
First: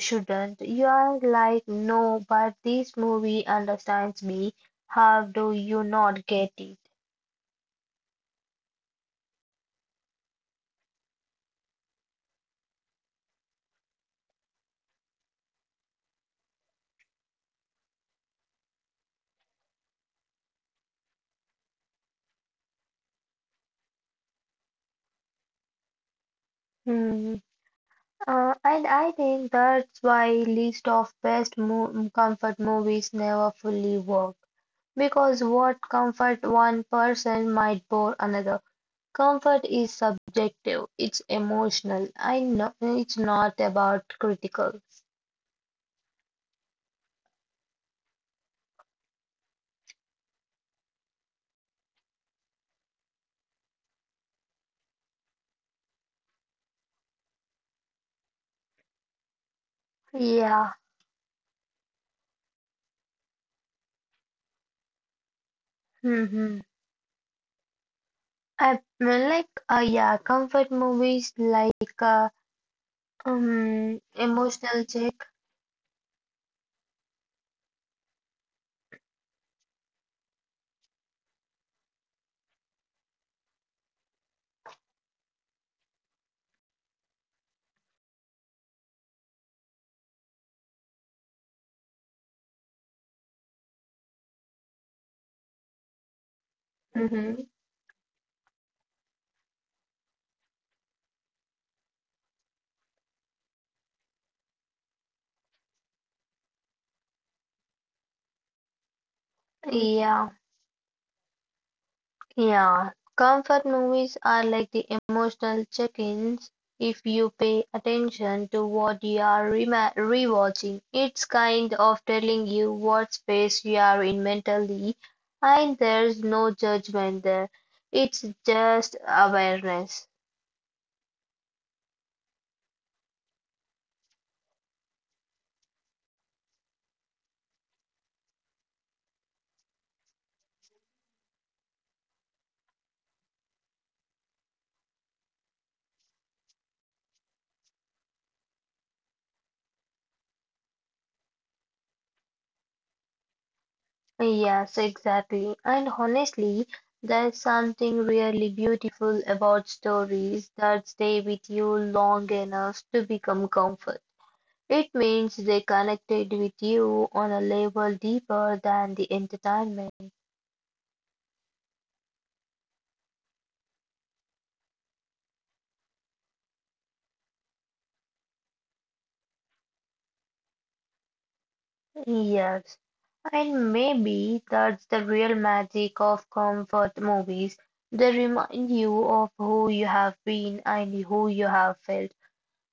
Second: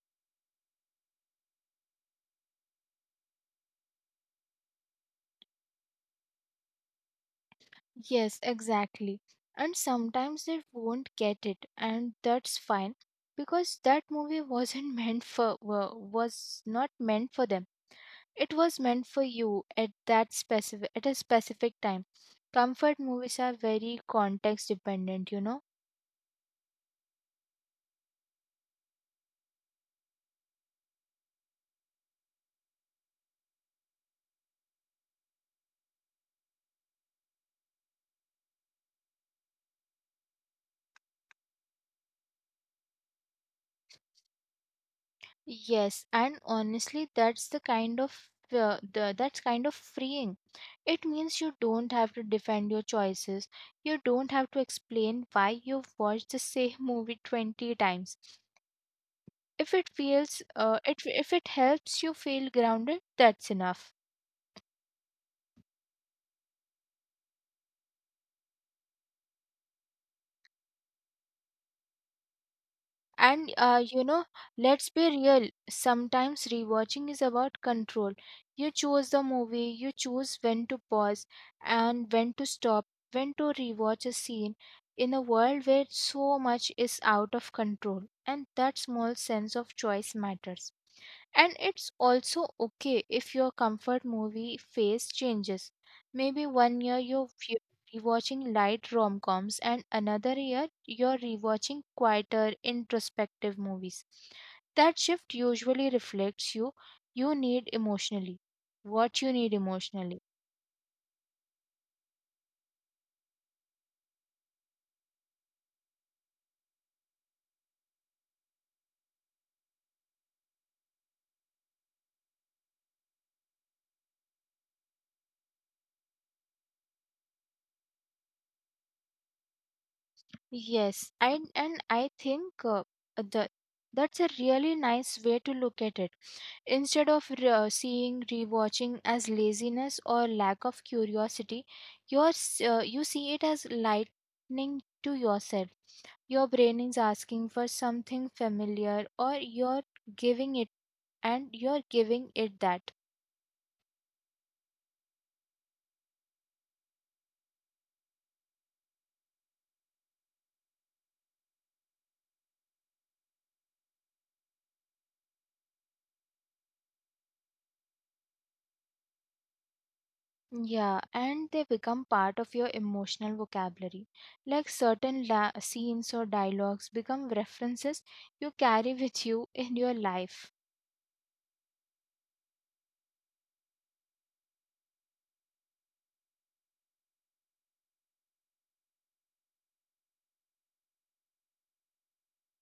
shouldn't. You are like, no, but this movie understands me. How do you not get it?
Yes, exactly. And sometimes they won't get it, and that's fine because that movie wasn't meant for wa- was not meant for them. It was meant for you at that specific at a specific time. Comfort movies are very context dependent, you know.
Hmm. Uh, and I think that's why list of best mo comfort movies never fully work because what comfort one person might bore another. Comfort is subjective, it's emotional. I know it's not about critical.
Yes, and honestly, that's the kind of uh, the, that's kind of freeing. It means you don't have to defend your choices. You don't have to explain why you've watched the same movie twenty times. If it feels
Yeah.
uh, it if it helps you feel grounded, that's enough.
Hmm. I like uh, yeah, comfort movies like uh,
And uh,
um
you know,
emotional
let's be
check.
real. Sometimes rewatching is about control. You choose the movie, you choose when to pause and when to stop, when to rewatch a scene in a world where so much is out of control. And that small sense of choice matters. And it's also okay if your comfort movie phase changes. Maybe one year you're
Hmm.
fe- rewatching light rom coms, and another year you're rewatching quieter, introspective movies. That shift usually reflects you you need emotionally what you need emotionally.
Yeah. Yeah, comfort movies are like the emotional check-ins. If you pay attention to what you are rema- rewatching, it's kind of telling you what space you are in mentally, and there's no judgment there. It's just awareness.
Yes, I and I think uh, the that's a really nice way to look at it. Instead of re- uh, seeing rewatching as laziness or lack of curiosity, you're, s- uh, you see it as lightning to yourself. Your brain is asking for something familiar, or you're giving it, and you're giving it that.
Yes, exactly. And honestly, there's something really beautiful about stories that stay with you long enough to become comfort. It means they connected with you on a level deeper than the entertainment.
Yeah, and they become part of your emotional vocabulary. Like certain la- scenes or dialogues become references you carry with you in your life.
Yes. And maybe that's the real magic of comfort movies. They remind you of who you have been and who you have felt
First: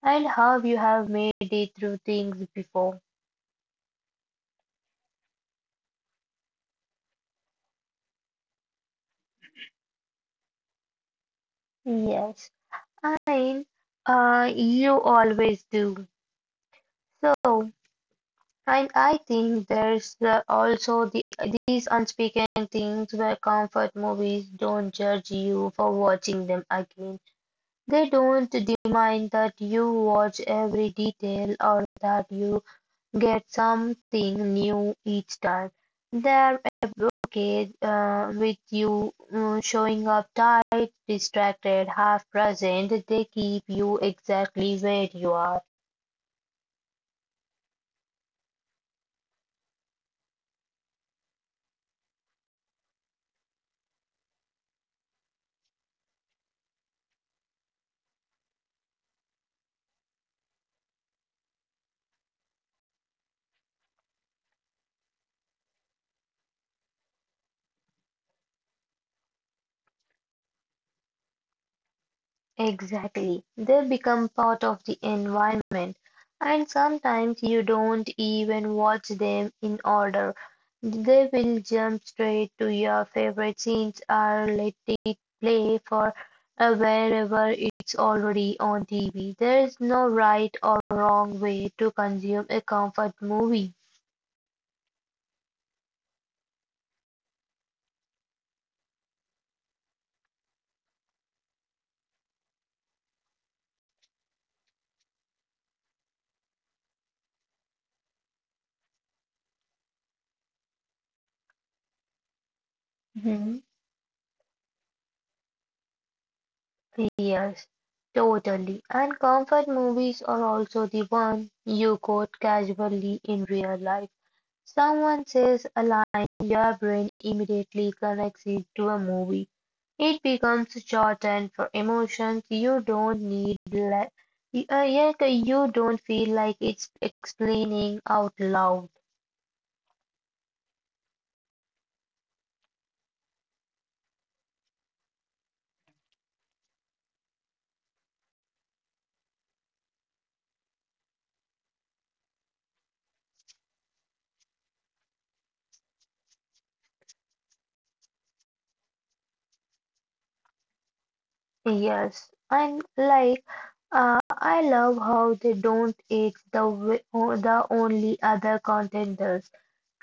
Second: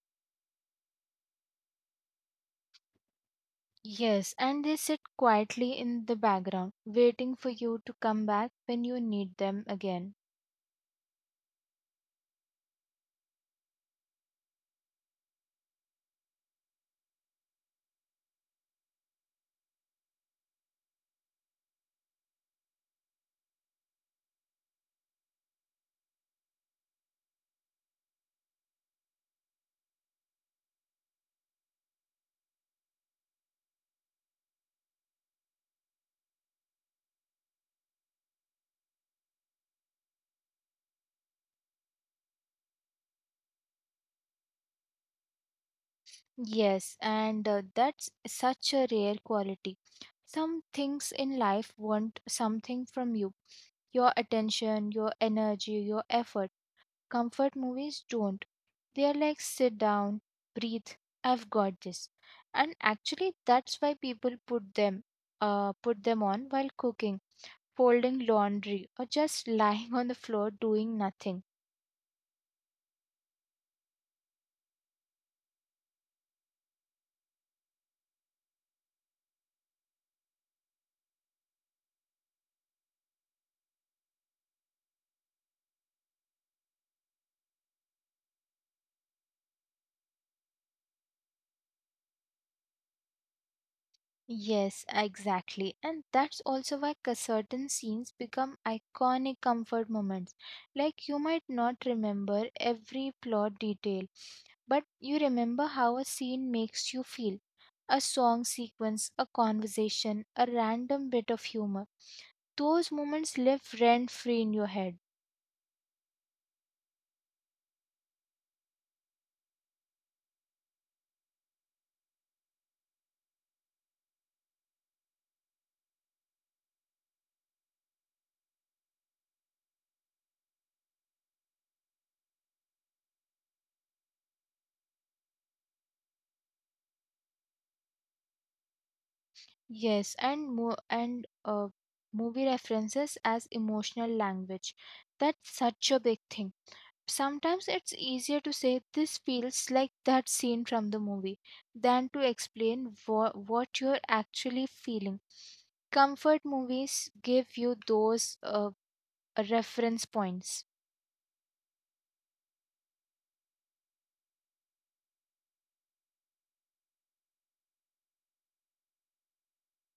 and how you have made it through things before.
Yes, and they sit quietly in the background, waiting for you to come back when you need them again.
Yes. And uh, you always do. So, and I think there's uh, also the, these unspoken things where comfort movies don't judge you for watching them again. They don't demand that you watch every detail or that you get something new each time. They're okay uh, with you uh, showing up tired, distracted, half present. They keep you exactly where you are.
Yes, and uh, that's such a rare quality. Some things in life want something from you: your attention, your energy, your effort. Comfort movies don't. They are like, sit down, breathe, I've got this. And actually, that's why people put them. Uh, put them on while cooking, folding laundry, or just lying on the floor doing nothing.
Exactly. They become part of the environment, and sometimes you don't even watch them in order. They will jump straight to your favorite scenes or let it play for uh, wherever it's already on T V. There is no right or wrong way to consume a comfort movie.
Yes, exactly. And that's also why c- certain scenes become iconic comfort moments. Like you might not remember every plot detail, but you remember how a scene makes you feel. A song sequence, a conversation, a random bit of humor. Those moments
Mhm.
live rent free in your head.
Yes, totally. And comfort movies are also the one you quote casually in real life. Someone says a line, your brain immediately connects it to a movie. It becomes shorthand for emotions you don't need, like, uh, yet you don't feel like it's explaining out loud.
Yes, and mo- and uh, movie references as emotional language. That's such a big thing. Sometimes it's easier to say this feels like that scene from the movie than to explain wha- what you're actually feeling. Comfort movies give you those uh, reference points.
Yes, and like uh, I love how they don't. It's the w- o- the only other content.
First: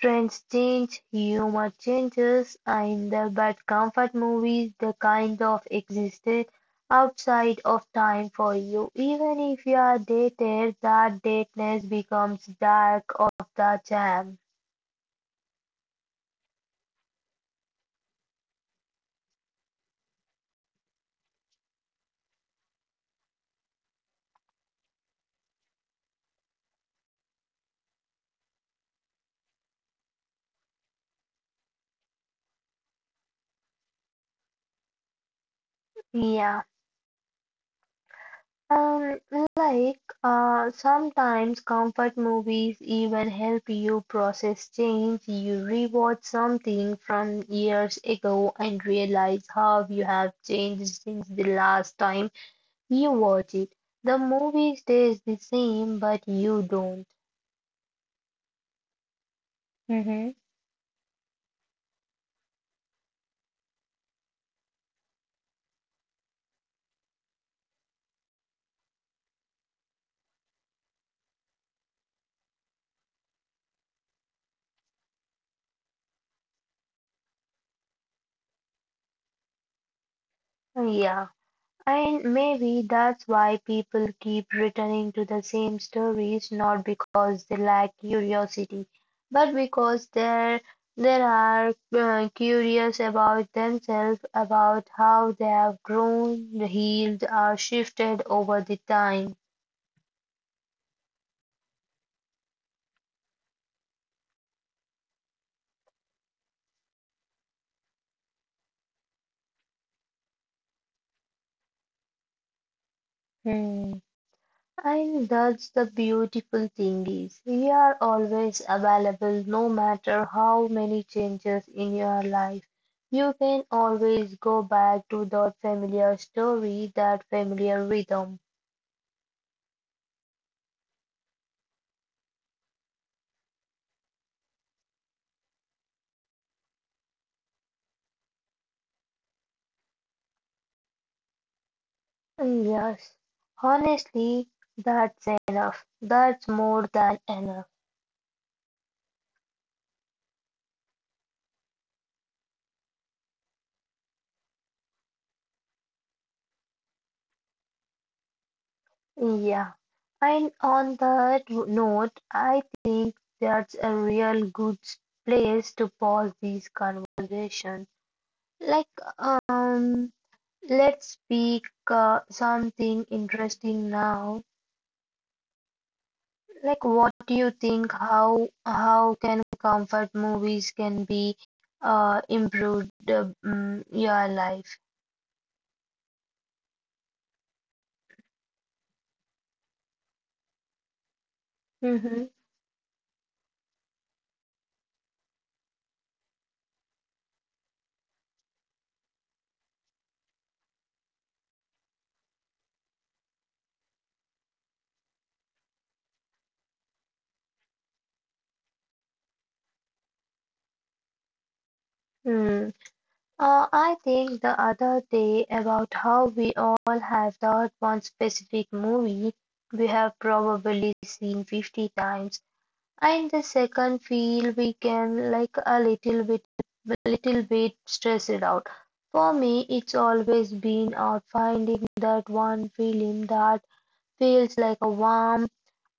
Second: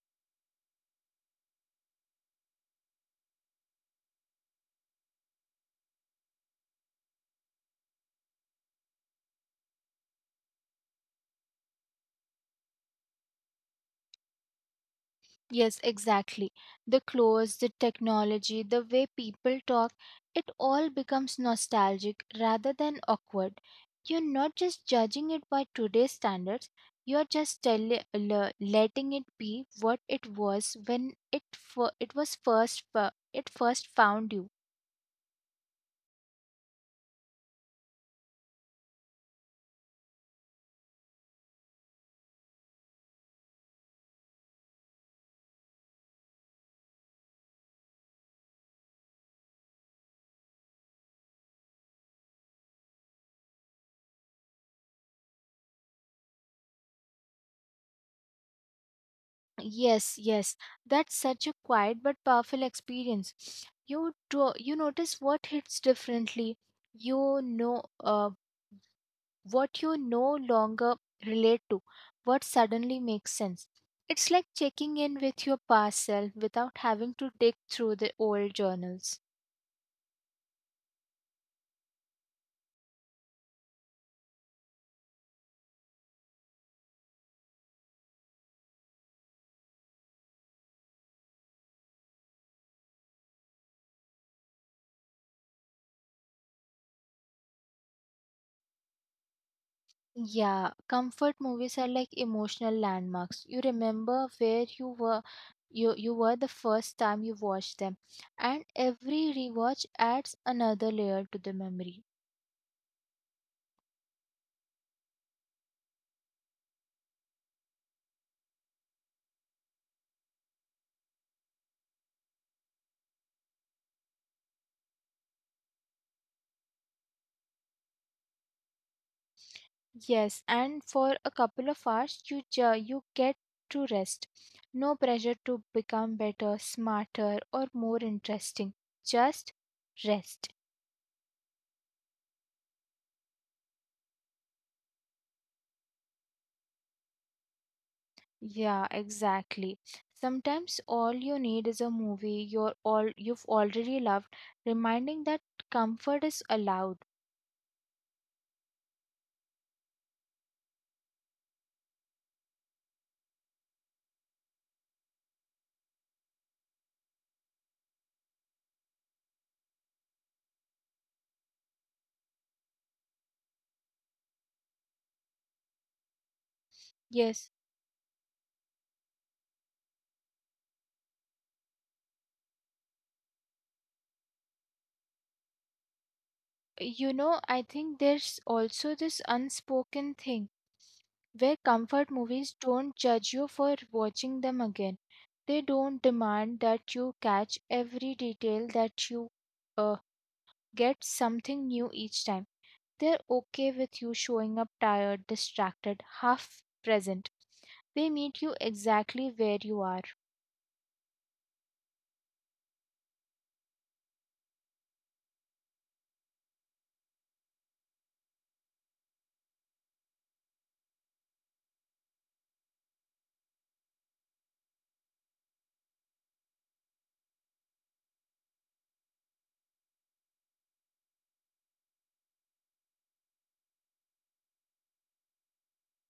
Trends change, humor changes, and the bad comfort movies, the kind of existed outside of time for you. Even if you are dated, that dateness becomes dark of the jam.
Yes, exactly. The clothes, the technology, the way people talk, it all becomes nostalgic rather than awkward. You're not just judging it by today's standards, you're just tell- le- letting it be what it was when it fir- it was first fir- it first found you.
Yeah. Um, like, uh, sometimes comfort movies even help you process change. You rewatch something from years ago and realize how you have changed since the last time you watch it. The movie stays the same, but you don't.
Yes,
Mm-hmm.
yes. That's such a quiet but powerful experience. You do, you notice what hits differently. You know uh, what you no longer relate to, what suddenly makes sense. It's like checking in with your past self without having to dig through the old journals.
Yeah, and maybe that's why people keep returning to the same stories, not because they lack curiosity, but because they're they are uh, curious about themselves, about how they have grown, healed, or shifted over the time.
Yeah, comfort movies are like emotional landmarks. You remember where you were you you were the first time you watched them, and every rewatch adds another layer to the memory.
And that's the beautiful thing is we are always available no matter how many changes in your life. You can always go back to that familiar story, that familiar rhythm.
Yes, and for a couple of hours you ju- you get to rest. No pressure to become better, smarter or more interesting. Just rest.
And yes, honestly, that's enough. That's more than enough.
Yeah, exactly. Sometimes all you need is a movie you're all you've already loved, reminding that comfort is allowed.
Yeah. And on that note, I think that's a real good place to pause this conversation. Like, um, let's pick uh, something interesting now. Like, what do you
Yes,
think? How how can comfort movies can be uh, improved uh, mm, your life?
you know, I think there's also this unspoken thing where comfort
Mm-hmm.
movies don't judge you for watching them again. They don't demand that you catch every detail, that you uh, get something new each time. They're okay with you showing up tired, distracted, half present. They meet you exactly where you are.
Mm. Uh, I think the other day about how we all have that one specific movie we have probably seen fifty times. And the second feel we can like a little bit little bit stressed out. For me it's always been out finding that one film that feels like a warm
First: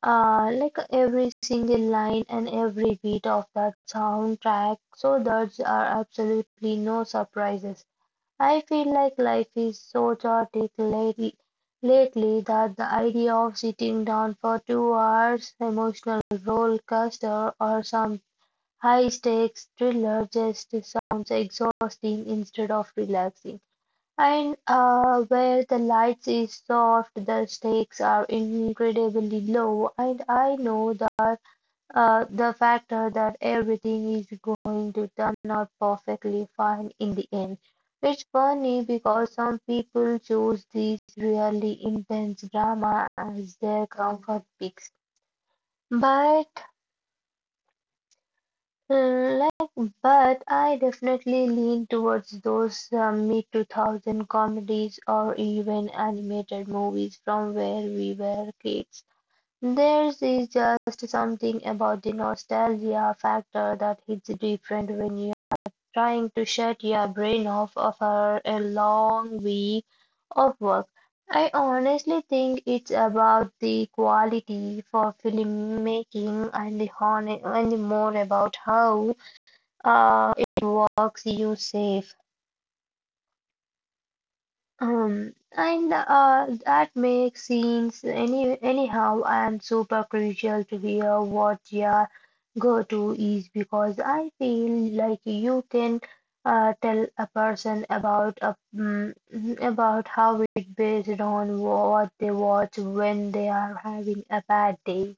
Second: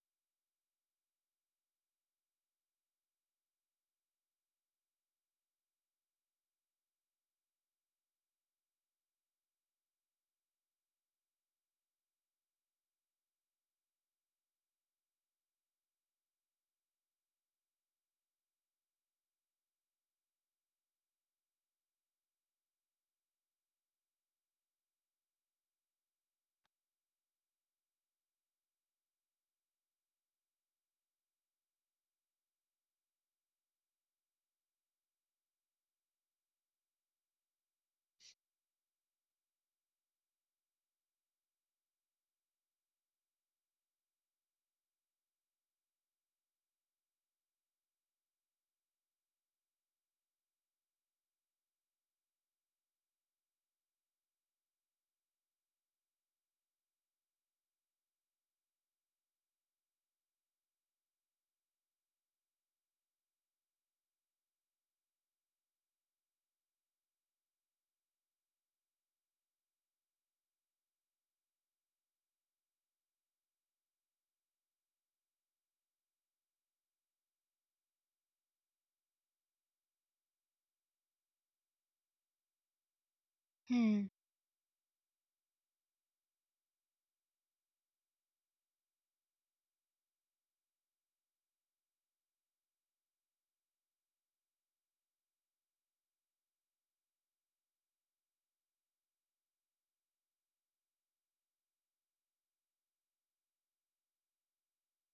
uh like every single line and every beat of that soundtrack so there are absolutely no surprises. I feel like life is so chaotic late, lately that the idea of sitting down for two hours emotional roller coaster or some high stakes thriller just sounds exhausting instead of relaxing. And uh, where the lights is soft, the stakes are incredibly low, and I know that uh, the factor that everything is going to turn out perfectly fine in the end. It's funny because some people choose these really intense drama as their comfort picks. But like, but I definitely lean towards those uh, mid two thousands comedies or even animated movies from where we were kids. There is just something about the nostalgia factor that hits different when you're trying to shut your brain off after a long week of work. I honestly think it's about the quality for filmmaking and the hon and the more about how uh, it works you safe.
Hmm.
Um, and uh, that makes scenes any anyhow and super crucial to hear what your go-to is because I feel like you can uh, tell a person about a, mm, about how it based on what they watch when they are having a bad day.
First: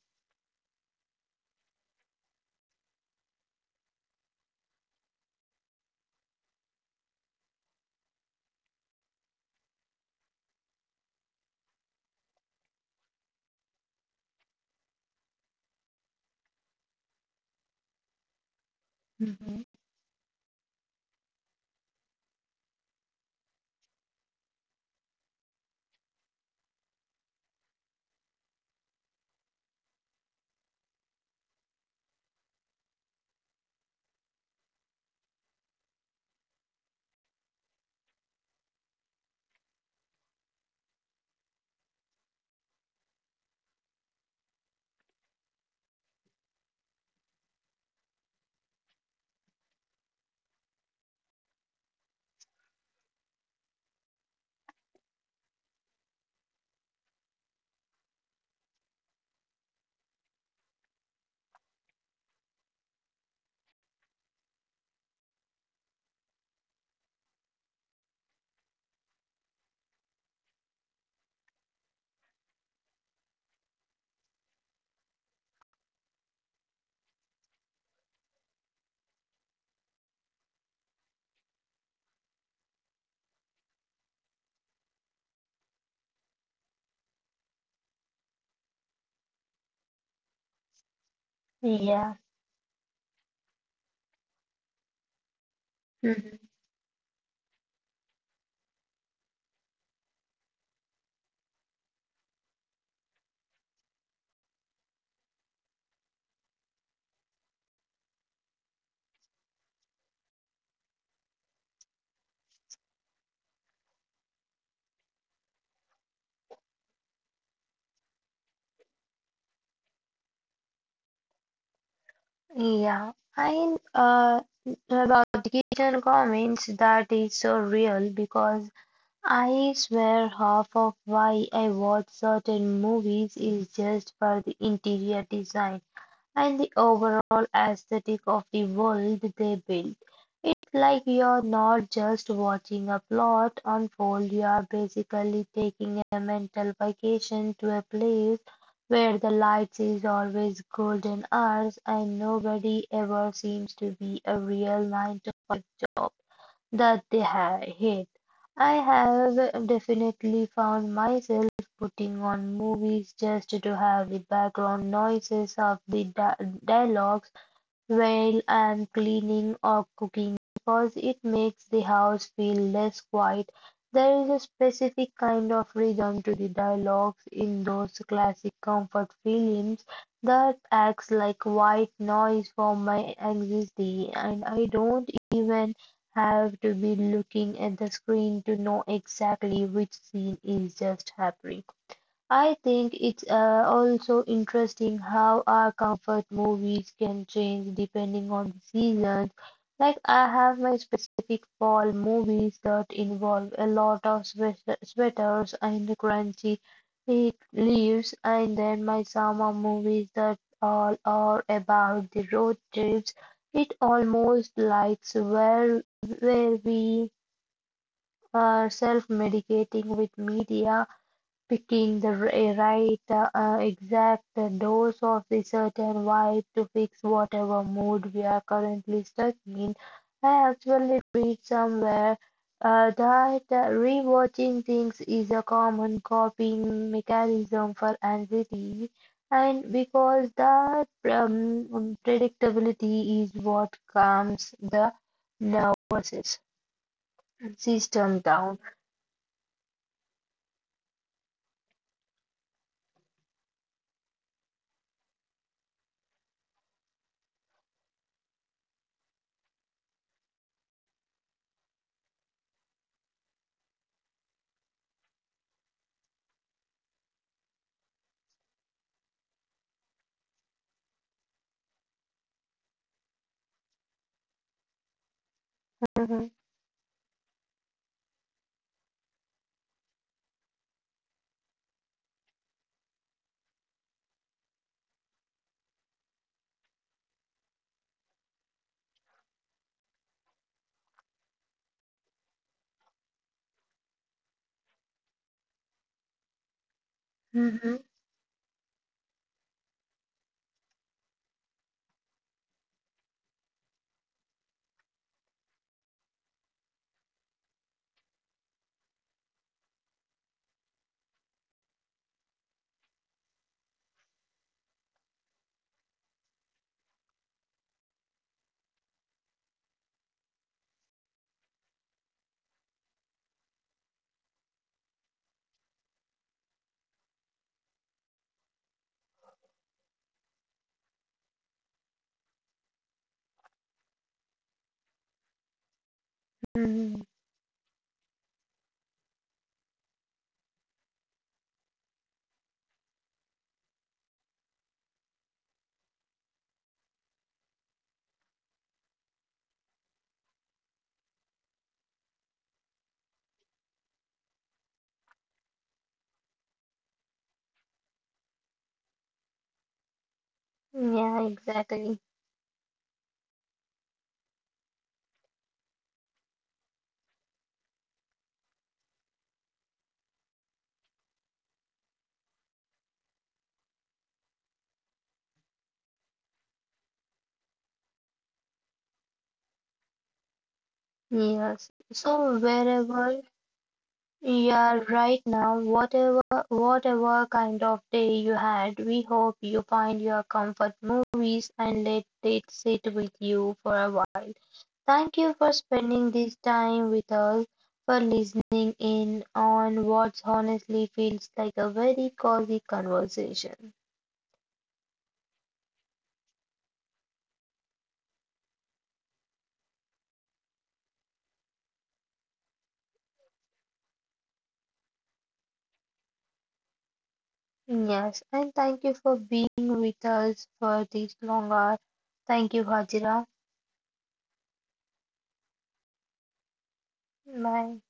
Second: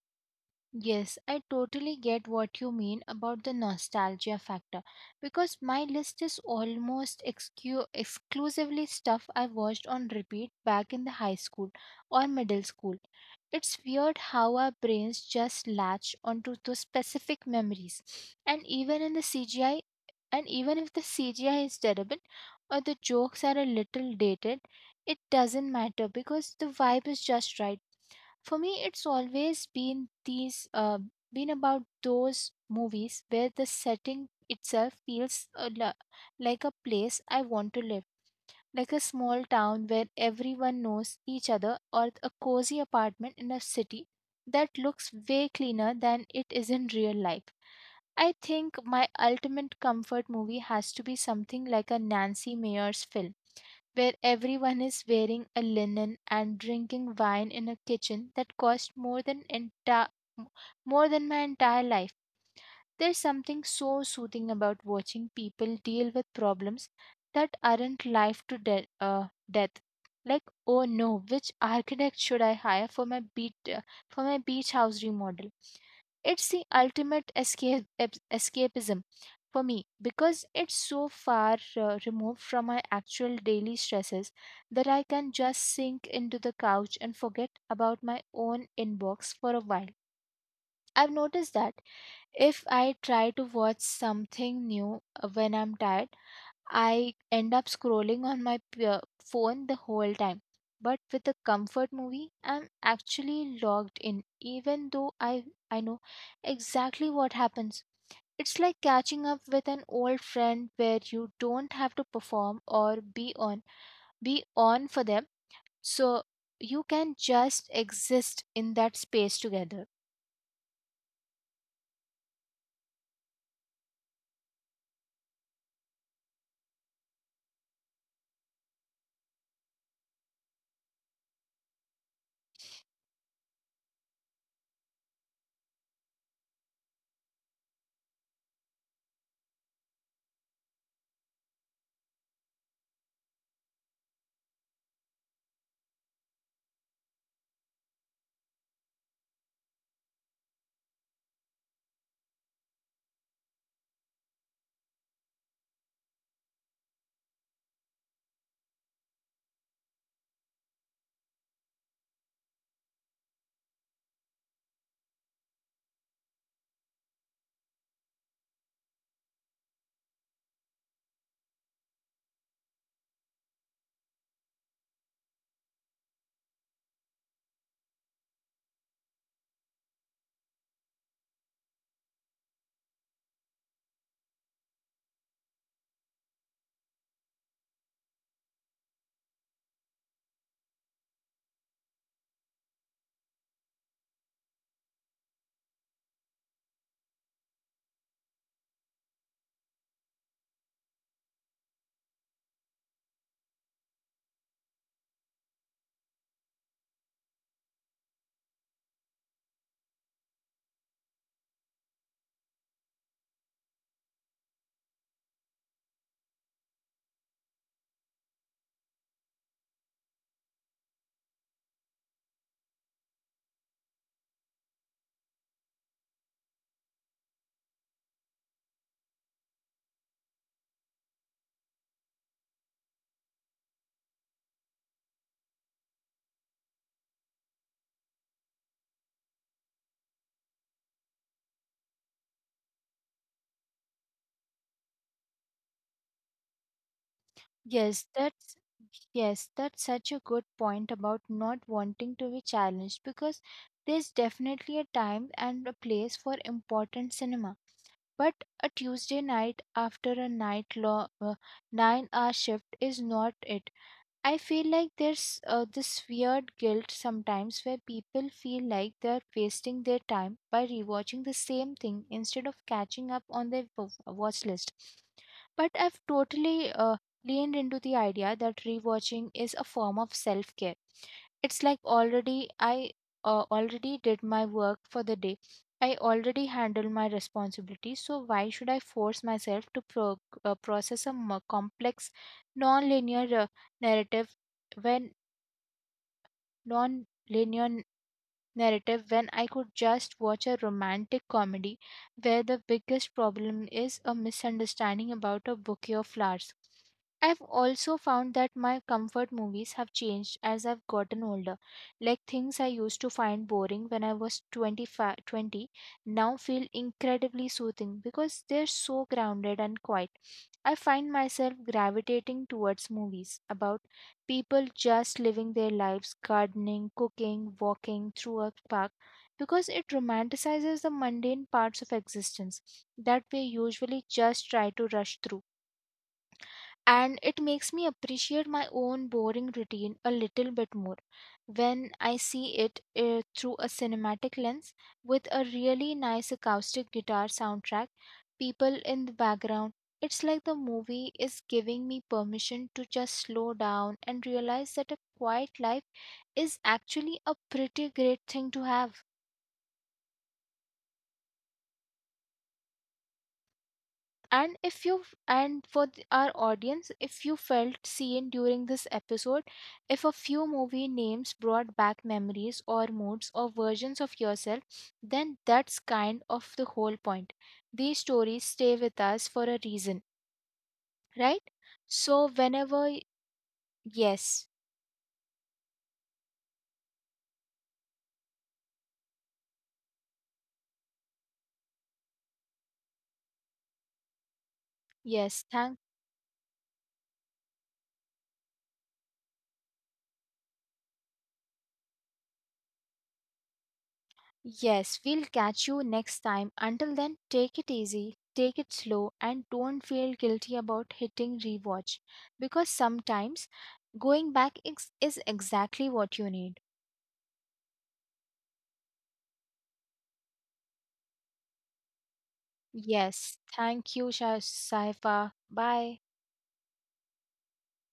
Yes, I totally get what you mean about the nostalgia factor because my list is almost excu- exclusively stuff I watched on repeat back in the high school or middle school. It's weird how our brains just latch onto those specific memories. And even in
Hmm.
the CGI, and even if the C G I is terrible or the jokes are a little dated, it doesn't matter because the vibe is just right. For me, it's always been these uh, been about those movies where the setting itself feels a lo- like a place I want to live, like a small town where everyone knows each other, or a cozy apartment in a city that looks way cleaner than it is in real life. I think my ultimate comfort movie has to be something like a Nancy Meyer's film, where everyone is wearing a linen and drinking wine in a kitchen that cost more than enti- more than my entire life. There's something so soothing about watching people deal with problems that aren't life to de- uh, death. Like, oh no, which architect should I hire for my beach uh, for my beach house remodel? It's the ultimate escape ep- escapism for me because it's so far uh, removed from my actual daily stresses that I can just sink into the couch and forget about my own inbox for a while. I've noticed that
Yeah.
if I try to watch something new uh, when I'm tired,
Mhm.
I end up scrolling on my p- uh, phone the whole time. But with a comfort movie, I'm actually logged in, even though I, I know exactly what happens. It's like catching up with an old friend where you don't have to perform or be on be on for them. So you can just exist in that space together.
Yeah. And uh, about the kitchen comments, that is so real because I swear half of why I watch certain movies is just for the interior design and the overall aesthetic of the world they build. It's like you're not just watching a plot unfold, you're basically taking a mental vacation to a place where the lights is always golden hours and nobody ever seems to be a real nine to five job that they ha hate. I have definitely found myself putting on movies just to have the background noises of the di dialogues well, I'm cleaning or cooking because it makes the house feel less quiet. There is a specific kind of rhythm to the dialogues in those classic comfort films that acts like white noise for my anxiety, and I don't even have to be looking at the screen to know exactly which scene is just happening. I think it's uh, also interesting how our comfort movies can change depending on the seasons. Like I have my specific fall movies that involve a lot of sweat- sweaters and crunchy eh, leaves, and then my summer movies that all are about the road trips. It almost likes where where we are self-medicating with media. Picking the r- eh, right uh, uh, exact dose of a certain vibe to fix whatever mood we're currently stuck in. I actually read somewhere uh, that uh, rewatching things is a common coping mechanism for anxiety, and because that um, predictability is what calms the nervous
Yes,
system
that's
down.
yes, that's such a good point about not wanting to be challenged because there's definitely a time and a place for important cinema. But a Tuesday night after a night long uh, nine hour shift is not it. I feel like there's uh, this weird guilt sometimes where people feel like they're wasting their time by rewatching the same thing instead of catching up on their wa- watch list. But I've
Mhm,
totally uh, leaned into the idea that rewatching is a form of self care. It's like already I uh, already did my work for the day. I already handled my responsibilities, so why should I force myself to pro- uh, process a more complex, non linear narrative when non-linear
mhm,
narrative when I could just watch a romantic comedy where the biggest problem is a misunderstanding about a bouquet of flowers. I've also found that my comfort movies have changed as I've gotten older. Like things I used to find boring when I was twenty-five, twenty now feel incredibly soothing because they're so grounded and quiet. I find myself gravitating towards movies about people just living their lives gardening, cooking, walking through a park, because it romanticizes the mundane parts of existence that we usually just try to rush through,
mhm.
and it makes me appreciate my own boring routine a little bit more when I see it uh, through a cinematic lens with a really nice acoustic guitar soundtrack, people in the background. It's like the movie is giving me permission to just slow down and realize that a quiet life is actually a pretty great thing to have.
Yeah, exactly.
And if you and for th- our audience, if you felt seen during this episode, if a few movie names brought back memories or moods or versions of yourself, then that's kind of the whole point. These stories stay with us for a reason, right?
Yes.
So
So
whenever
wherever
yes,
you are right now, whatever whatever kind of day you had, we hope you find your comfort movies and let it sit with you for a while. Thank
yes,
you for
thank
spending this time with us, for listening in on what honestly feels like a very cozy conversation.
Yes, we'll catch you next time. Until then, take it easy, take it slow, and don't feel guilty about hitting rewatch because sometimes going back ex- is exactly what you need.
Yes, and thank you for being with us for this long hour. Thank you, Hajira.
Yes, thank you, Sha- Saifa. Bye.
Bye.